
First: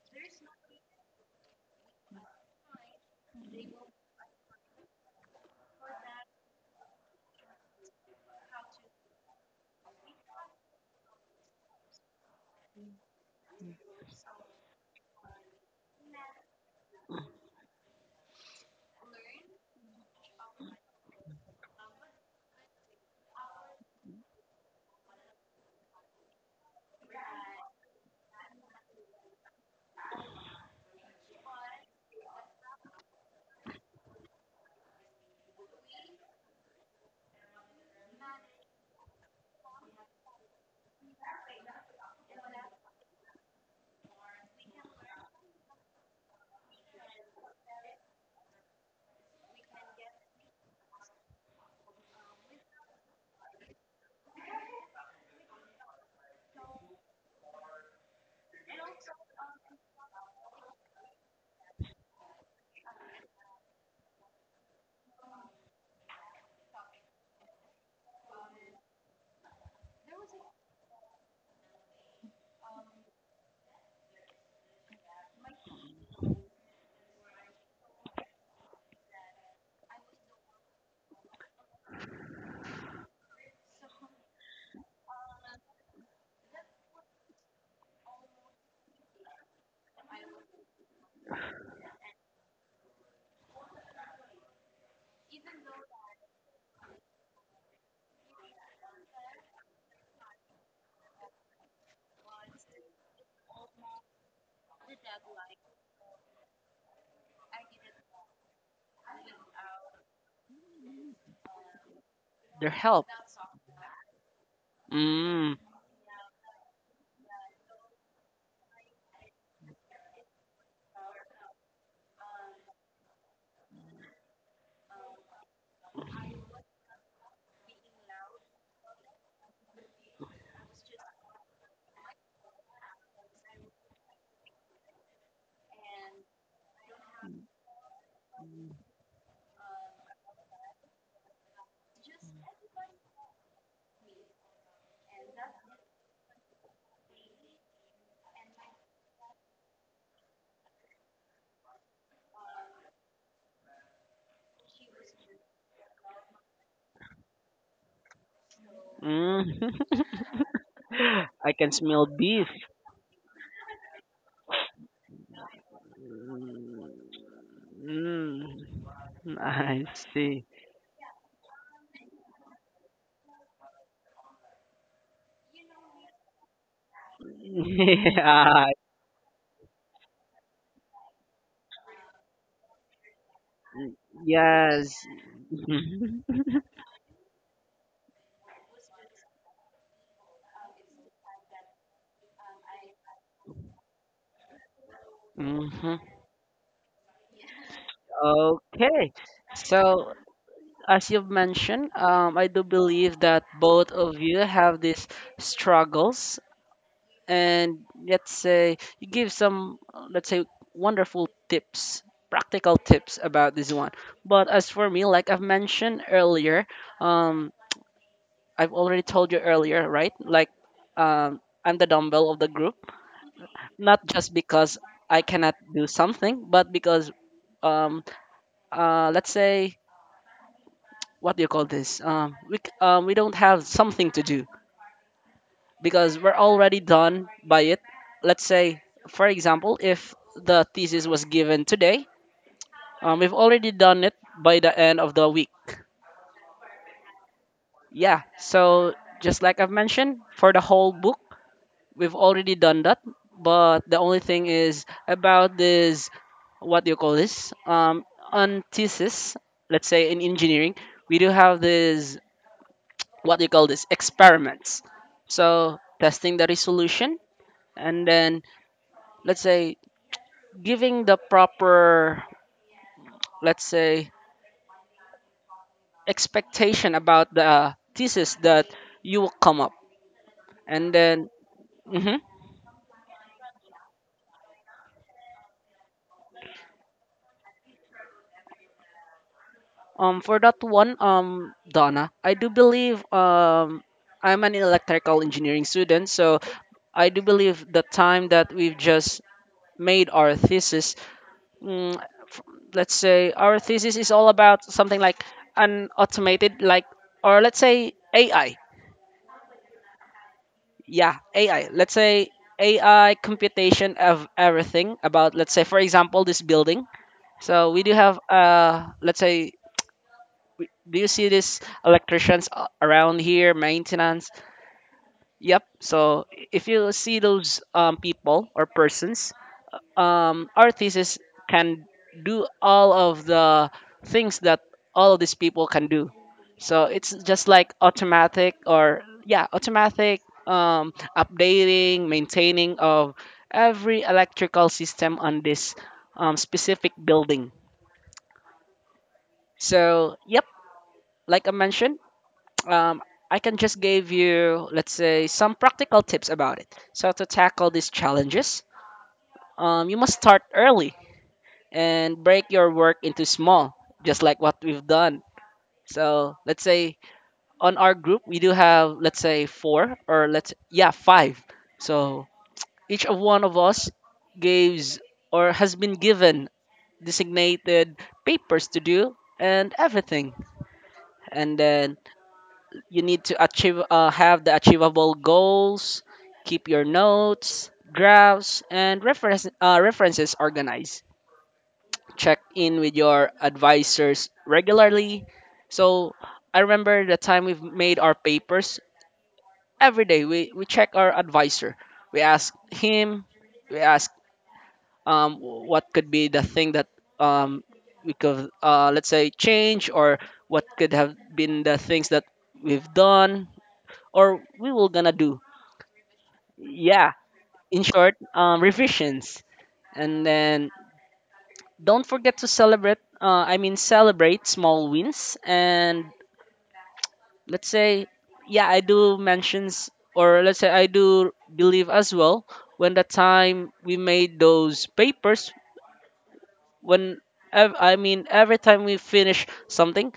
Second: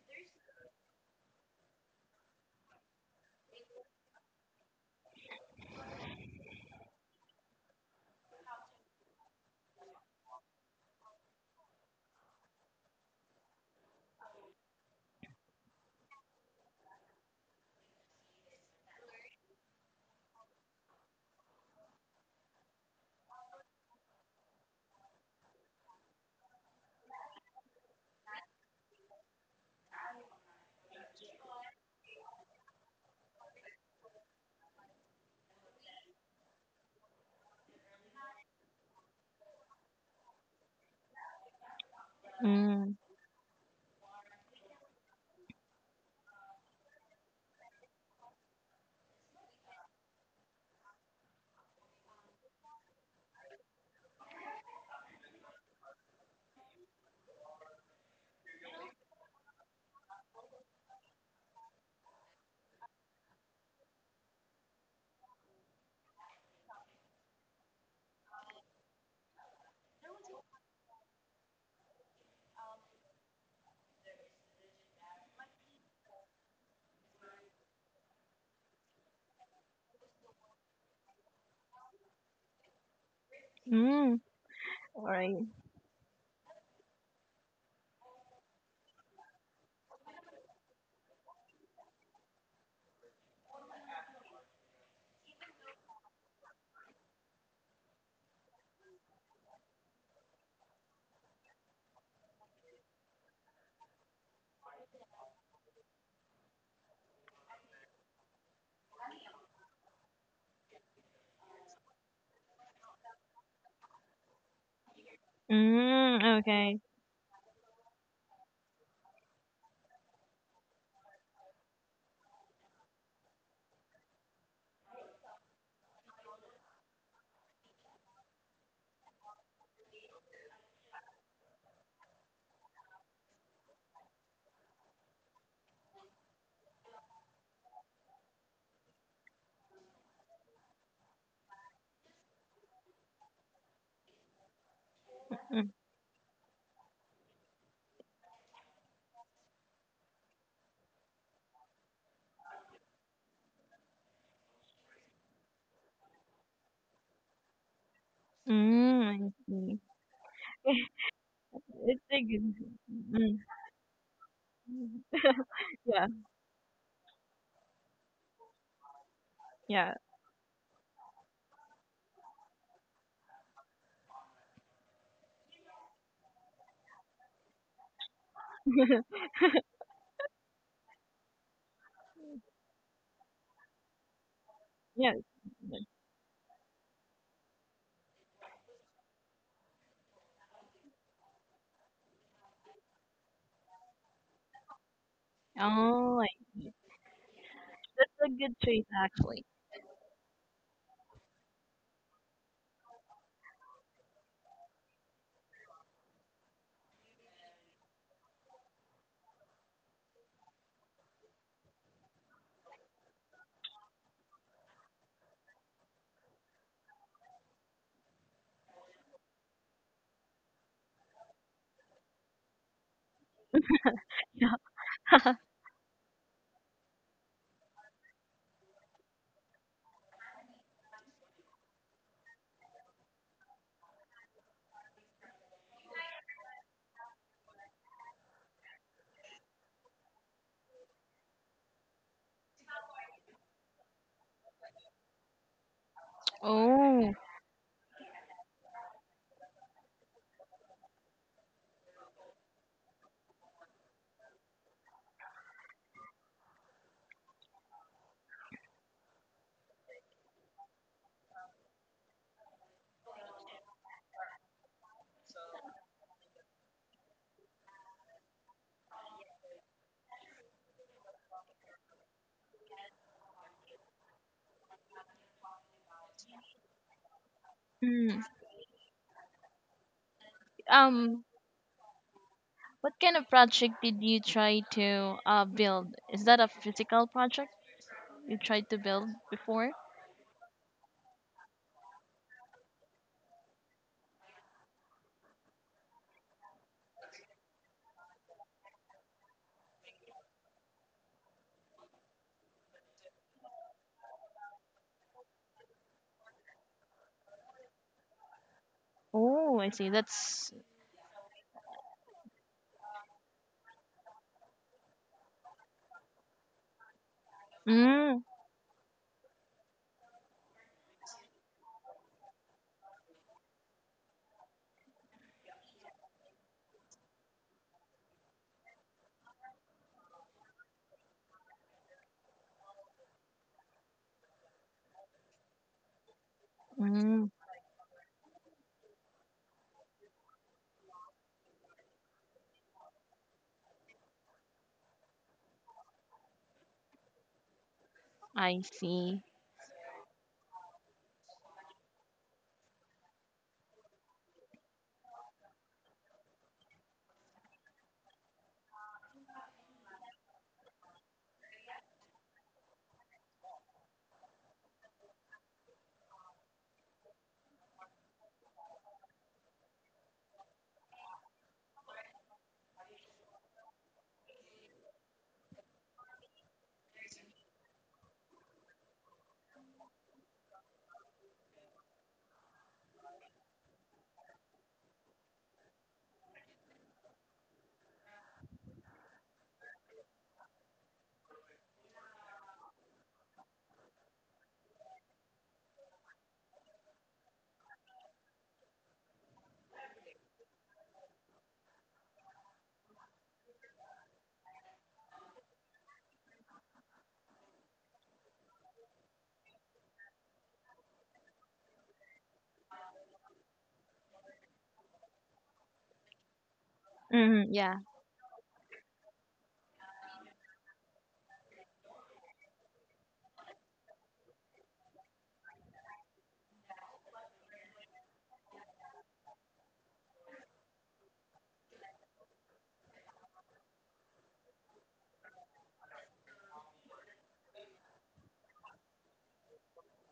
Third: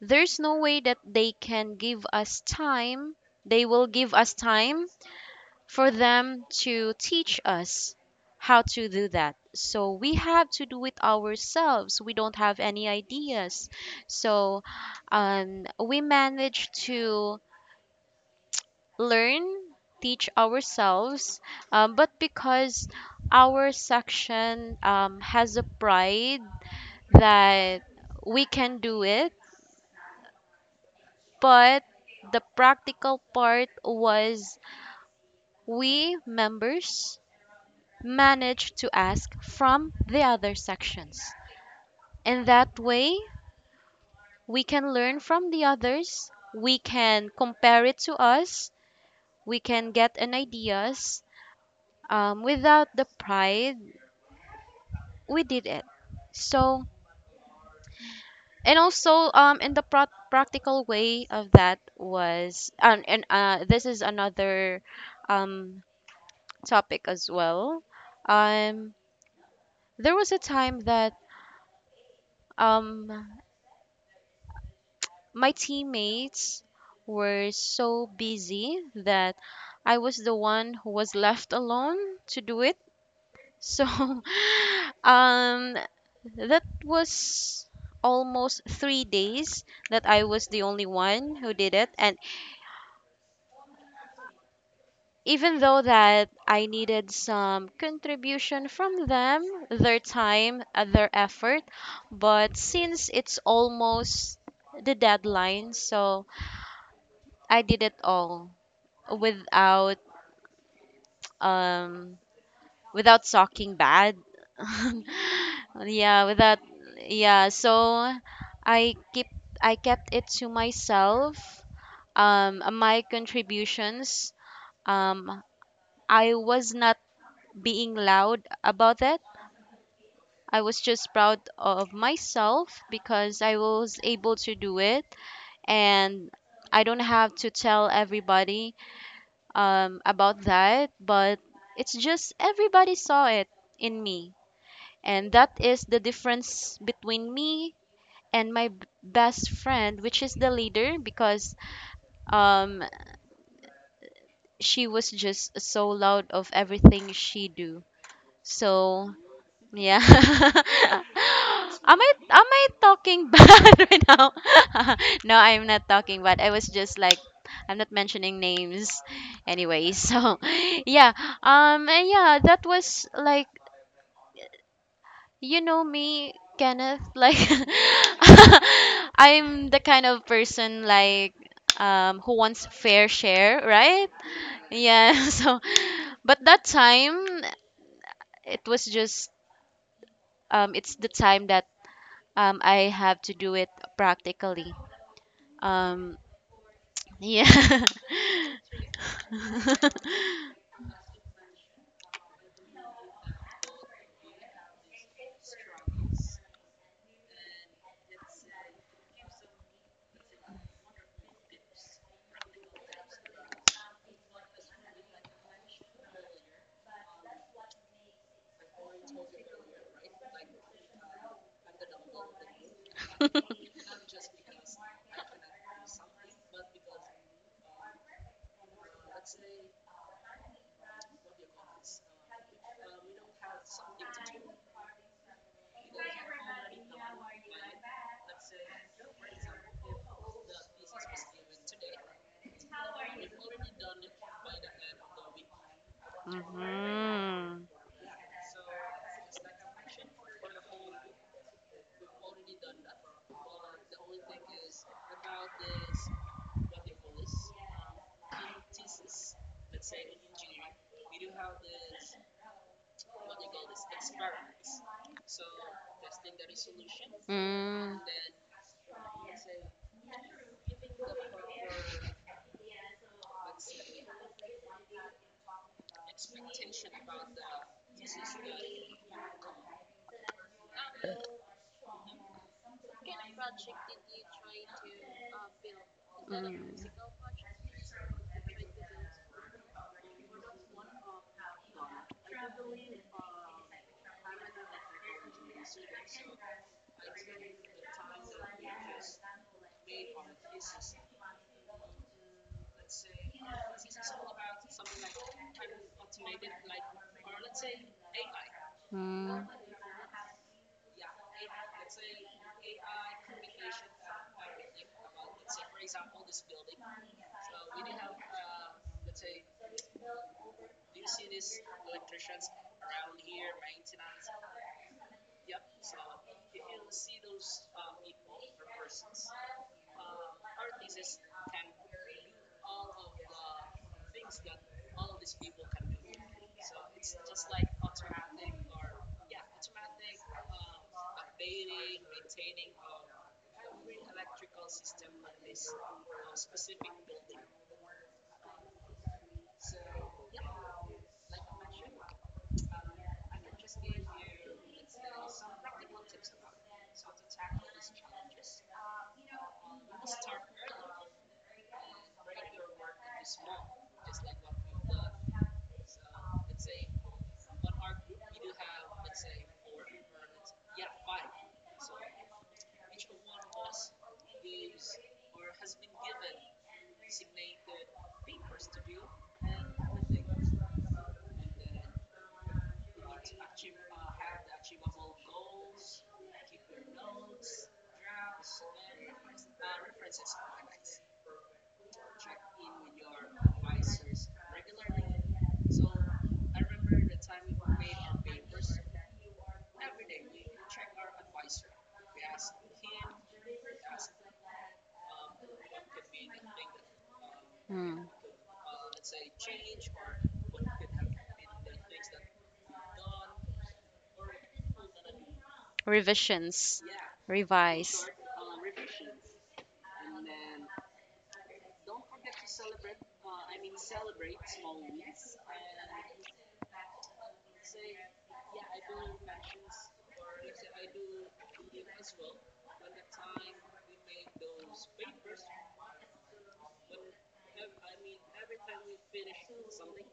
Speaker 2: there's no way that they can give us time. They will give us time for them to teach us how to do that. So we have to do it ourselves. We don't have any ideas. So we manage to learn, teach ourselves. But because our section has a pride that we can do it, but the practical part was we members manage to ask from the other sections. And that
Speaker 3: Mm.
Speaker 2: way, we can learn from the others, we can compare it to us, we can get an ideas without the pride we did it. So, and also practical way of that was, and this is another um, topic as well. Um, there was a time that um, my teammates were so busy that I was the one who was left alone to do it. So
Speaker 3: Mm. All right.
Speaker 2: um that was almost 3 days that I was the only one who did it, and even though that I needed some contribution from them, their time, their effort, but since it's almost the deadline, so I did it all, without um
Speaker 1: their help.
Speaker 2: talking bad.
Speaker 1: Mm.
Speaker 2: Yeah,
Speaker 3: Mm.
Speaker 2: without.
Speaker 3: Okay.
Speaker 2: Yeah, so i keep I kept it to myself, my contributions. um I was not being loud about it. I was just proud of myself because I was able to do it, and I don't have to tell everybody about that, but it's just everybody saw it in me. And that
Speaker 3: Mm.
Speaker 2: is the difference between me and my best friend, which is the leader, because um, she was just so loud of everything she do. So
Speaker 3: Mm. I
Speaker 1: Mm.
Speaker 3: see.
Speaker 2: yeah.
Speaker 1: I can smell
Speaker 3: It's a
Speaker 2: Am
Speaker 1: beef.
Speaker 3: good.
Speaker 2: I talking
Speaker 3: Mm.
Speaker 2: bad right now? No, I'm not
Speaker 3: Yeah.
Speaker 2: talking bad. I was just like, I'm not mentioning
Speaker 1: Mm.
Speaker 2: names
Speaker 1: Mm. I
Speaker 2: anyway.
Speaker 3: Yeah.
Speaker 2: So,
Speaker 1: see.
Speaker 2: yeah. And yeah, that was like, you know me, Kenneth, like
Speaker 1: Yeah.
Speaker 2: I'm the kind of person like who wants fair share, right?
Speaker 1: Yes.
Speaker 2: Yeah.
Speaker 3: Yes.
Speaker 2: So,
Speaker 3: Yes.
Speaker 2: but that time it was just it's the time that I have to do it practically.
Speaker 1: Mm-hmm.
Speaker 2: Um,
Speaker 3: Oh, I see.
Speaker 2: yeah.
Speaker 3: That's a good choice
Speaker 1: Okay.
Speaker 3: actually.
Speaker 1: So, as you've mentioned, I do believe that both of you have these struggles and let's say you give some let's say wonderful tips practical tips about this one, but as for me like I've mentioned earlier, um I've already told you earlier right, like I'm the dumbbell of the group, not just because I cannot do something, but because um let's say what do you call this we don't have something to do because we're already done by it. Let's say, for example, if the thesis was given today, we've already done it by the end of the week.
Speaker 2: hmm
Speaker 3: Oh.
Speaker 1: Yeah, so just like I've mentioned, for the whole book, we've already done that. But the only thing is about this, what do you call this? On thesis, let's say in engineering, we do have this, what do you call this? Experiments. So testing the resolution,
Speaker 2: Mm,
Speaker 1: and then let's say giving the proper, let's say, expectation about the
Speaker 3: Mm.
Speaker 1: thesis that you will come up. And
Speaker 3: Um,
Speaker 1: then, mhm.
Speaker 3: what kind of project did you try to build? Is that a
Speaker 2: mm,
Speaker 3: physical project you tried to build before?
Speaker 1: For that one, Donna, I do believe I'm an electrical engineering student, so I do believe the time that we've just made our thesis, mm, f- let's say our thesis is all about something like an automated, or let's say AI.
Speaker 2: mm,
Speaker 3: Oh, I see. That's
Speaker 1: Yeah, AI, let's say AI computation of everything about let's say for example this building, so we do have
Speaker 3: mm,
Speaker 1: let's say, do you see these electricians around here, maintenance? Yep, so if you see those people or persons, our thesis can do all of the things that all of these people can do. So it's
Speaker 3: mm,
Speaker 1: just like automatic or yeah, automatic updating, maintaining of every electrical system on this specific building.
Speaker 3: I see.
Speaker 1: So yep, like I mentioned, um, I can just give you let's say some practical tips about it. So to tackle these challenges, you must start early and break your work into small, just like what we've done. So let's say on our group we do have let's say four or let's yeah five. So each of one of us gives or has been given designated papers to do and everything. And then you need to achieve have the achievable goals, keep your notes, graphs, and references organized. Check in with your advisors regularly. So I remember the time we've made our papers every day. We check our advisor. We ask him. We ask what could be the thing that um we
Speaker 2: mm.
Speaker 1: could let's say change or what could have been the things that we've done or we will gonna do.
Speaker 2: Revisions.
Speaker 1: Yeah,
Speaker 3: Mm, yeah.
Speaker 1: in
Speaker 2: Revise.
Speaker 1: short, revisions. And then don't forget to celebrate. Celebrate small wins and let's say yeah I do mentions or let's say I do believe as well when the time we made those papers when every time we finish something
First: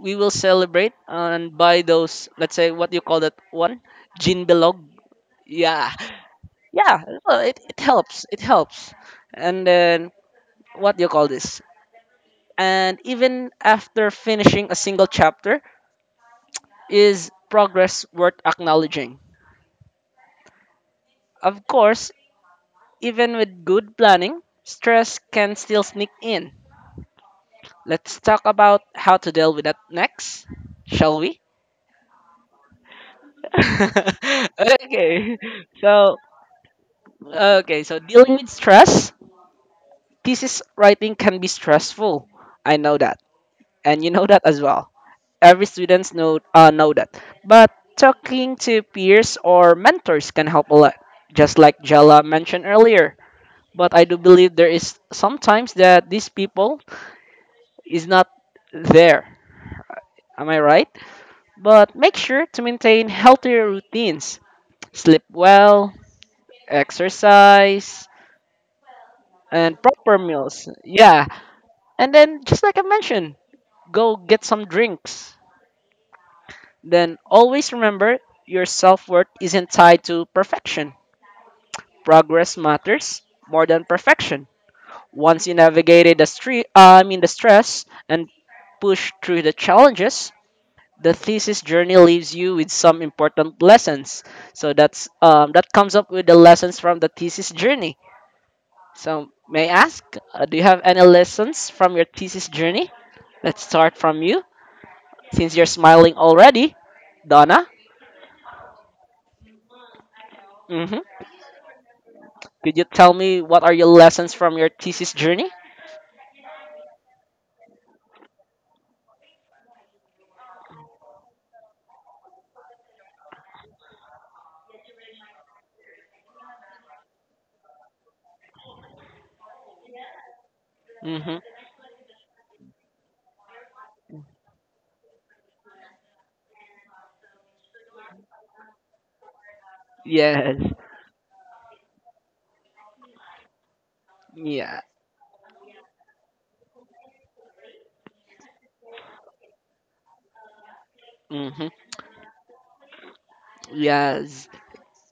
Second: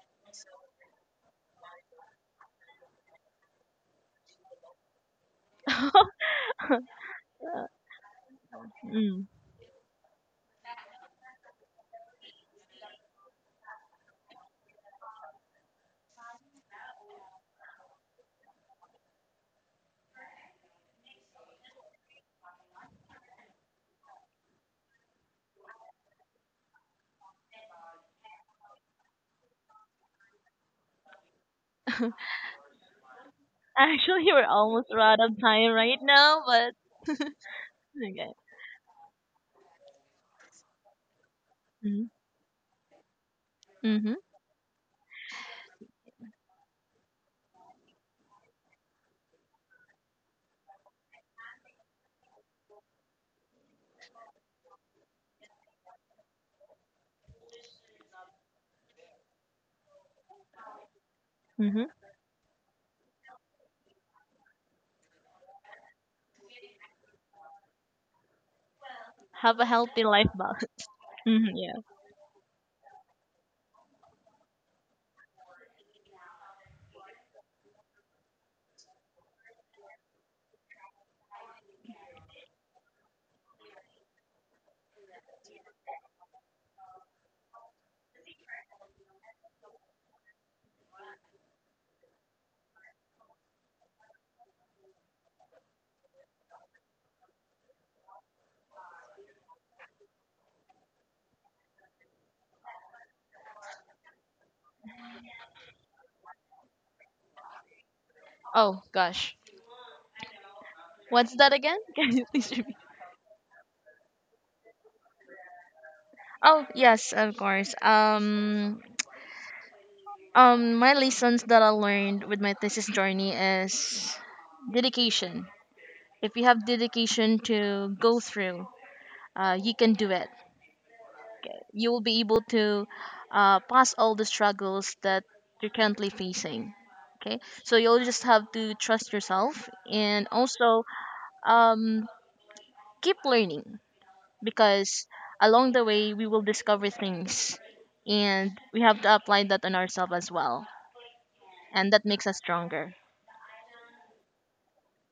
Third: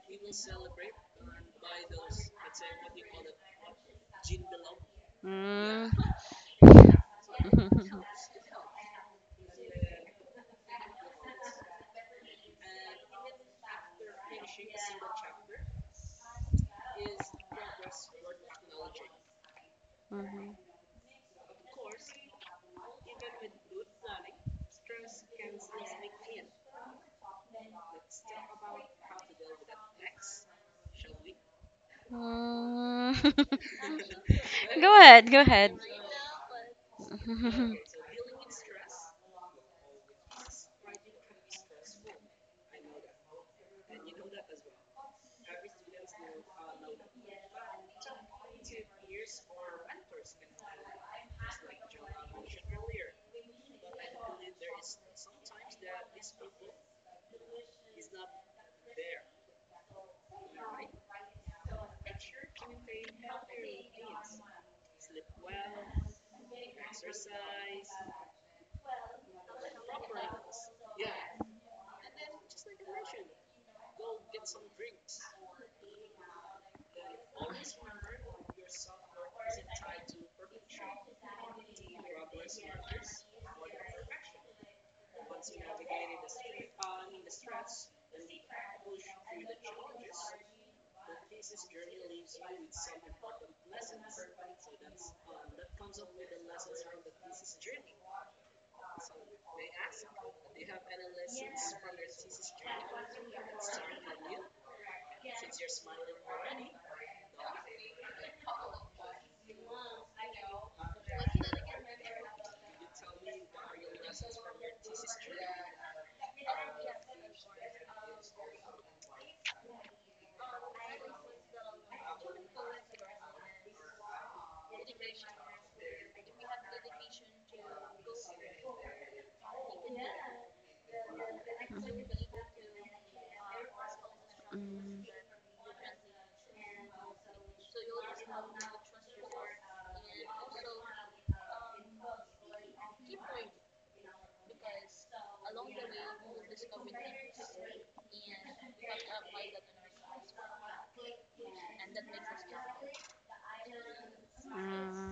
Speaker 1: we will celebrate and buy those let's say what do you call that one, gin bilog.
Speaker 2: Mm.
Speaker 1: Yeah. Yeah, well, it helps it helps.
Speaker 3: Mm.
Speaker 1: And then what do you call this? And even after finishing a single chapter, is progress worth acknowledging?
Speaker 2: Mhm.
Speaker 1: Of course. Even with good planning, stress can still sneak in. Let's talk about how to deal with that next, shall we?
Speaker 2: Mm.
Speaker 3: Actually, we're almost
Speaker 2: Go
Speaker 3: out
Speaker 2: ahead,
Speaker 1: Okay.
Speaker 3: of
Speaker 2: go ahead.
Speaker 3: time right
Speaker 1: So,
Speaker 3: now, but
Speaker 1: okay, so
Speaker 3: okay.
Speaker 1: dealing with stress, thesis writing can be
Speaker 3: Mm-hmm.
Speaker 1: stressful. I know that. And you know that as well. Every students know that. But talking to peers or mentors can help a lot, just like Jala mentioned earlier. But I do believe there is sometimes that these people is not there. Am I right?
Speaker 3: Mm-hmm.
Speaker 1: But make sure to maintain healthier routines. Sleep well, exercise,
Speaker 3: Have a
Speaker 1: and
Speaker 3: healthy
Speaker 1: proper
Speaker 3: life, boss.
Speaker 1: meals. Yeah.
Speaker 3: Mm. Yeah.
Speaker 1: And then, just like I mentioned, go get some drinks. Then always remember, your self worth isn't tied to perfection. Progress matters more than perfection. Once you navigated the street, the stress, and push through the challenges, the thesis journey leaves you with some important lessons. So that's that comes up with the lessons from the thesis journey. So may I ask, do you have any lessons from your thesis journey? Let's start from you, since you're smiling already, Donna.
Speaker 3: Oh gosh,
Speaker 1: Mm-hmm.
Speaker 3: what's that again? Can you please
Speaker 1: Could
Speaker 3: repeat?
Speaker 1: you tell me what are your lessons from your thesis journey?
Speaker 3: Oh yes, of course. My lessons that I learned with my thesis journey is dedication. If you have dedication to go through, you can do it.
Speaker 1: Mm-hmm.
Speaker 3: You will be able to pass all the struggles that you're currently facing. Okay, so you'll just have to trust yourself and
Speaker 1: Yes.
Speaker 3: also um, keep learning,
Speaker 1: Yeah.
Speaker 3: because along the way we will discover things and we have to apply that on ourselves as well.
Speaker 1: Mm-hmm.
Speaker 3: And that makes us stronger.
Speaker 1: Yes.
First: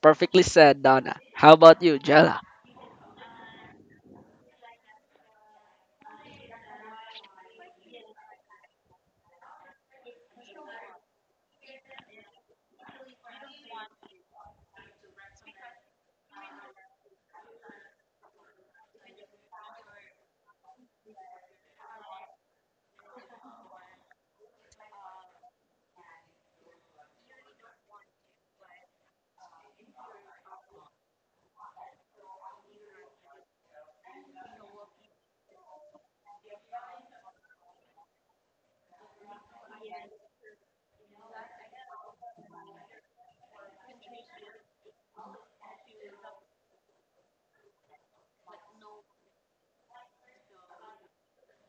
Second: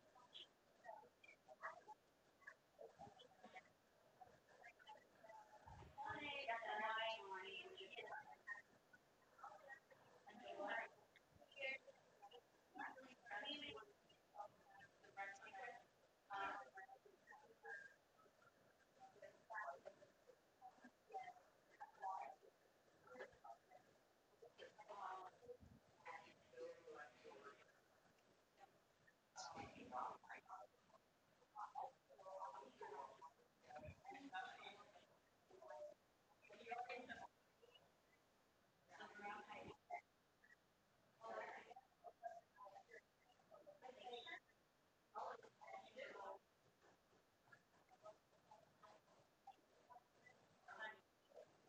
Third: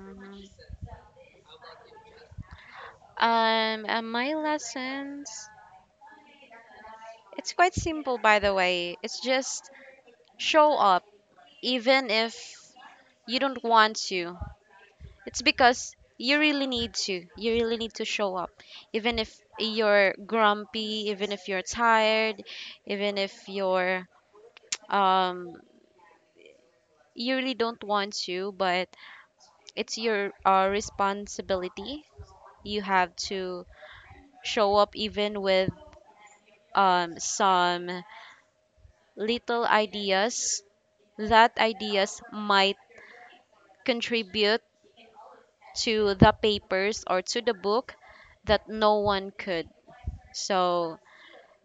Speaker 1: Perfectly said, Donna. How about you, Jella?
Speaker 2: And my lessons, it's quite simple, by the way. It's just show up, even if you don't want to. It's because you really need to. You really need to show up, even if you're grumpy, even if you're tired, even if you're um, you really don't want to. But it's your responsibility. You have to show up, even with some little ideas that ideas might contribute to the papers or to the book that no one could. So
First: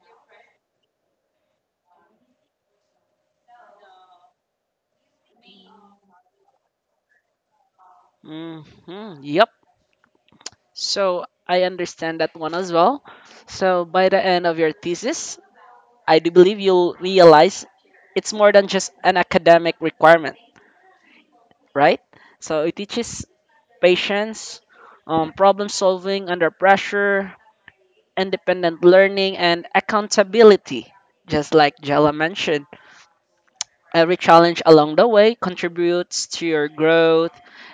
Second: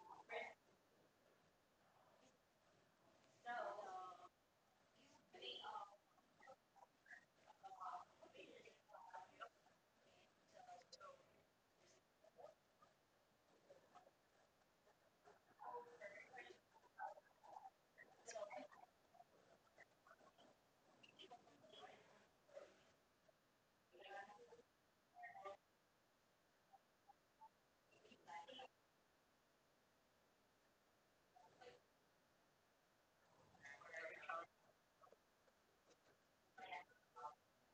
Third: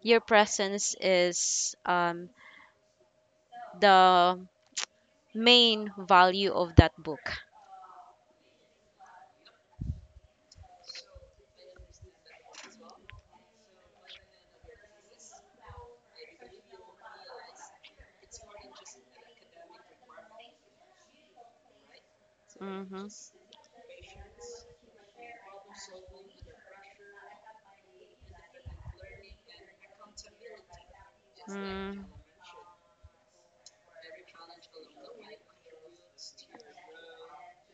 Speaker 2: your presence is the main value of that book.
Speaker 1: Mm-hmm. Yep. So I understand that one as well. So by the end of your thesis, I do believe you'll realize it's more than just an academic requirement, right? So it
Speaker 2: Mm-hmm.
Speaker 1: teaches patience, problem solving under pressure, independent learning, and accountability. Just like
Speaker 2: Mm.
Speaker 1: Jella mentioned, every challenge along the way contributes to your growth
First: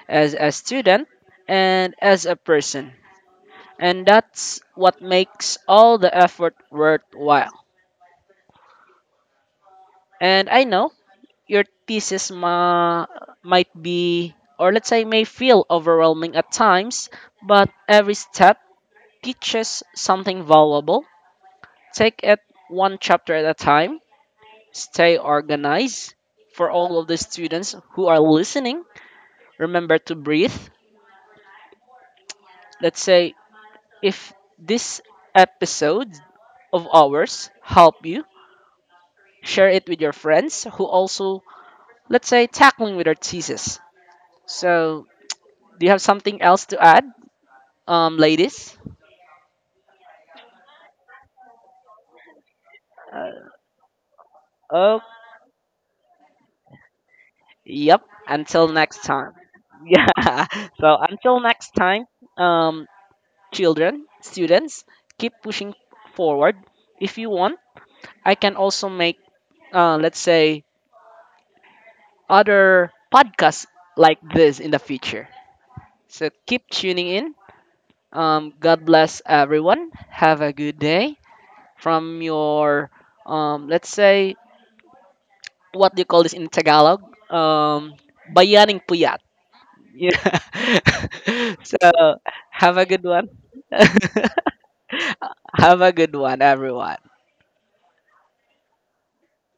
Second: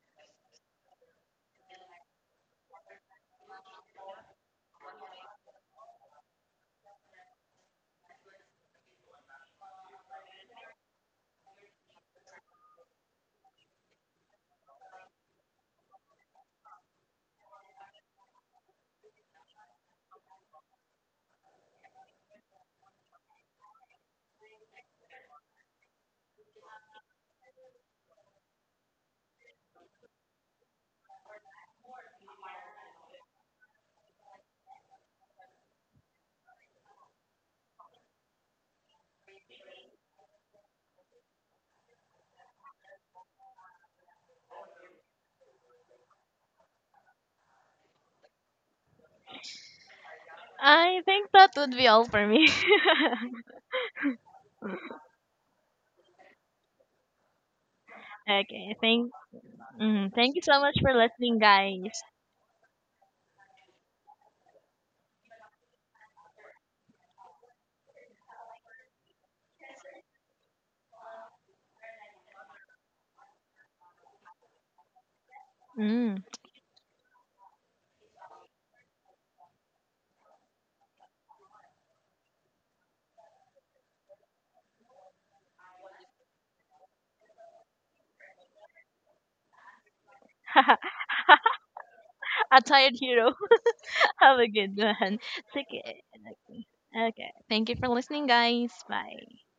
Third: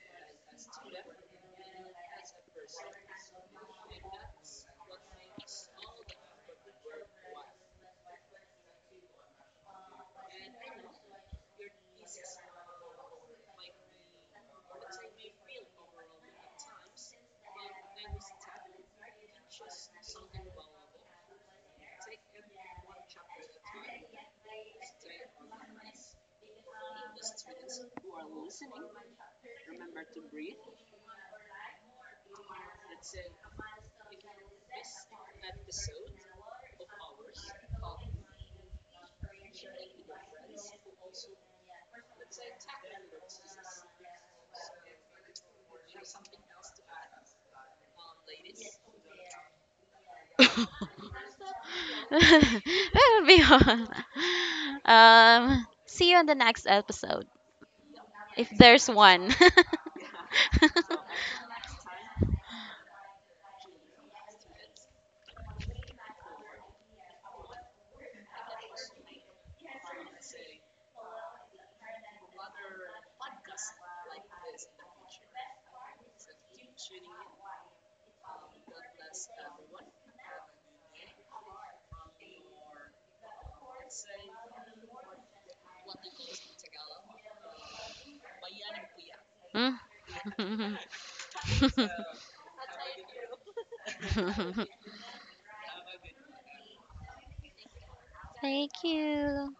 Speaker 1: as a student and as a person. And that's what makes all the effort worthwhile. And I know your might be, or let's say, may feel overwhelming at times, but every step teaches something valuable. Take it one chapter at a time, stay organized. For all of the students who are listening, remember to breathe. Let's say, if this episode of ours help you, share it with your friends who also, let's say, tackling with our thesis. So, do you have something else to add, ladies?
Speaker 3: I think that would be all for me.
Speaker 2: That'll be all.
Speaker 1: Oh,
Speaker 2: See you on the next episode,
Speaker 1: yep.
Speaker 2: if
Speaker 1: Until
Speaker 3: Okay,
Speaker 2: there's
Speaker 1: next
Speaker 3: thank,
Speaker 1: time.
Speaker 2: one.
Speaker 3: mm, thank you
Speaker 1: Yeah.
Speaker 3: so much for
Speaker 1: So, until
Speaker 3: listening,
Speaker 1: next
Speaker 3: guys.
Speaker 1: time, um, children, students, keep pushing forward. If you want, I can also make, let's say, other podcasts like this in the future.
Speaker 3: Mm.
Speaker 1: So, keep tuning in. God bless everyone. Have a good day from your, let's say, what do you call this in Tagalog? Um, bayaning puyat. Yeah.
Speaker 2: Mm.
Speaker 1: So
Speaker 3: A
Speaker 1: have a
Speaker 3: tired
Speaker 1: good one.
Speaker 3: hero. Have a good one. Take
Speaker 1: Have a
Speaker 3: care.
Speaker 1: good one, everyone.
Speaker 3: Okay, okay, thank you for listening, guys.
Speaker 2: Thank
Speaker 3: Bye.
Speaker 2: you.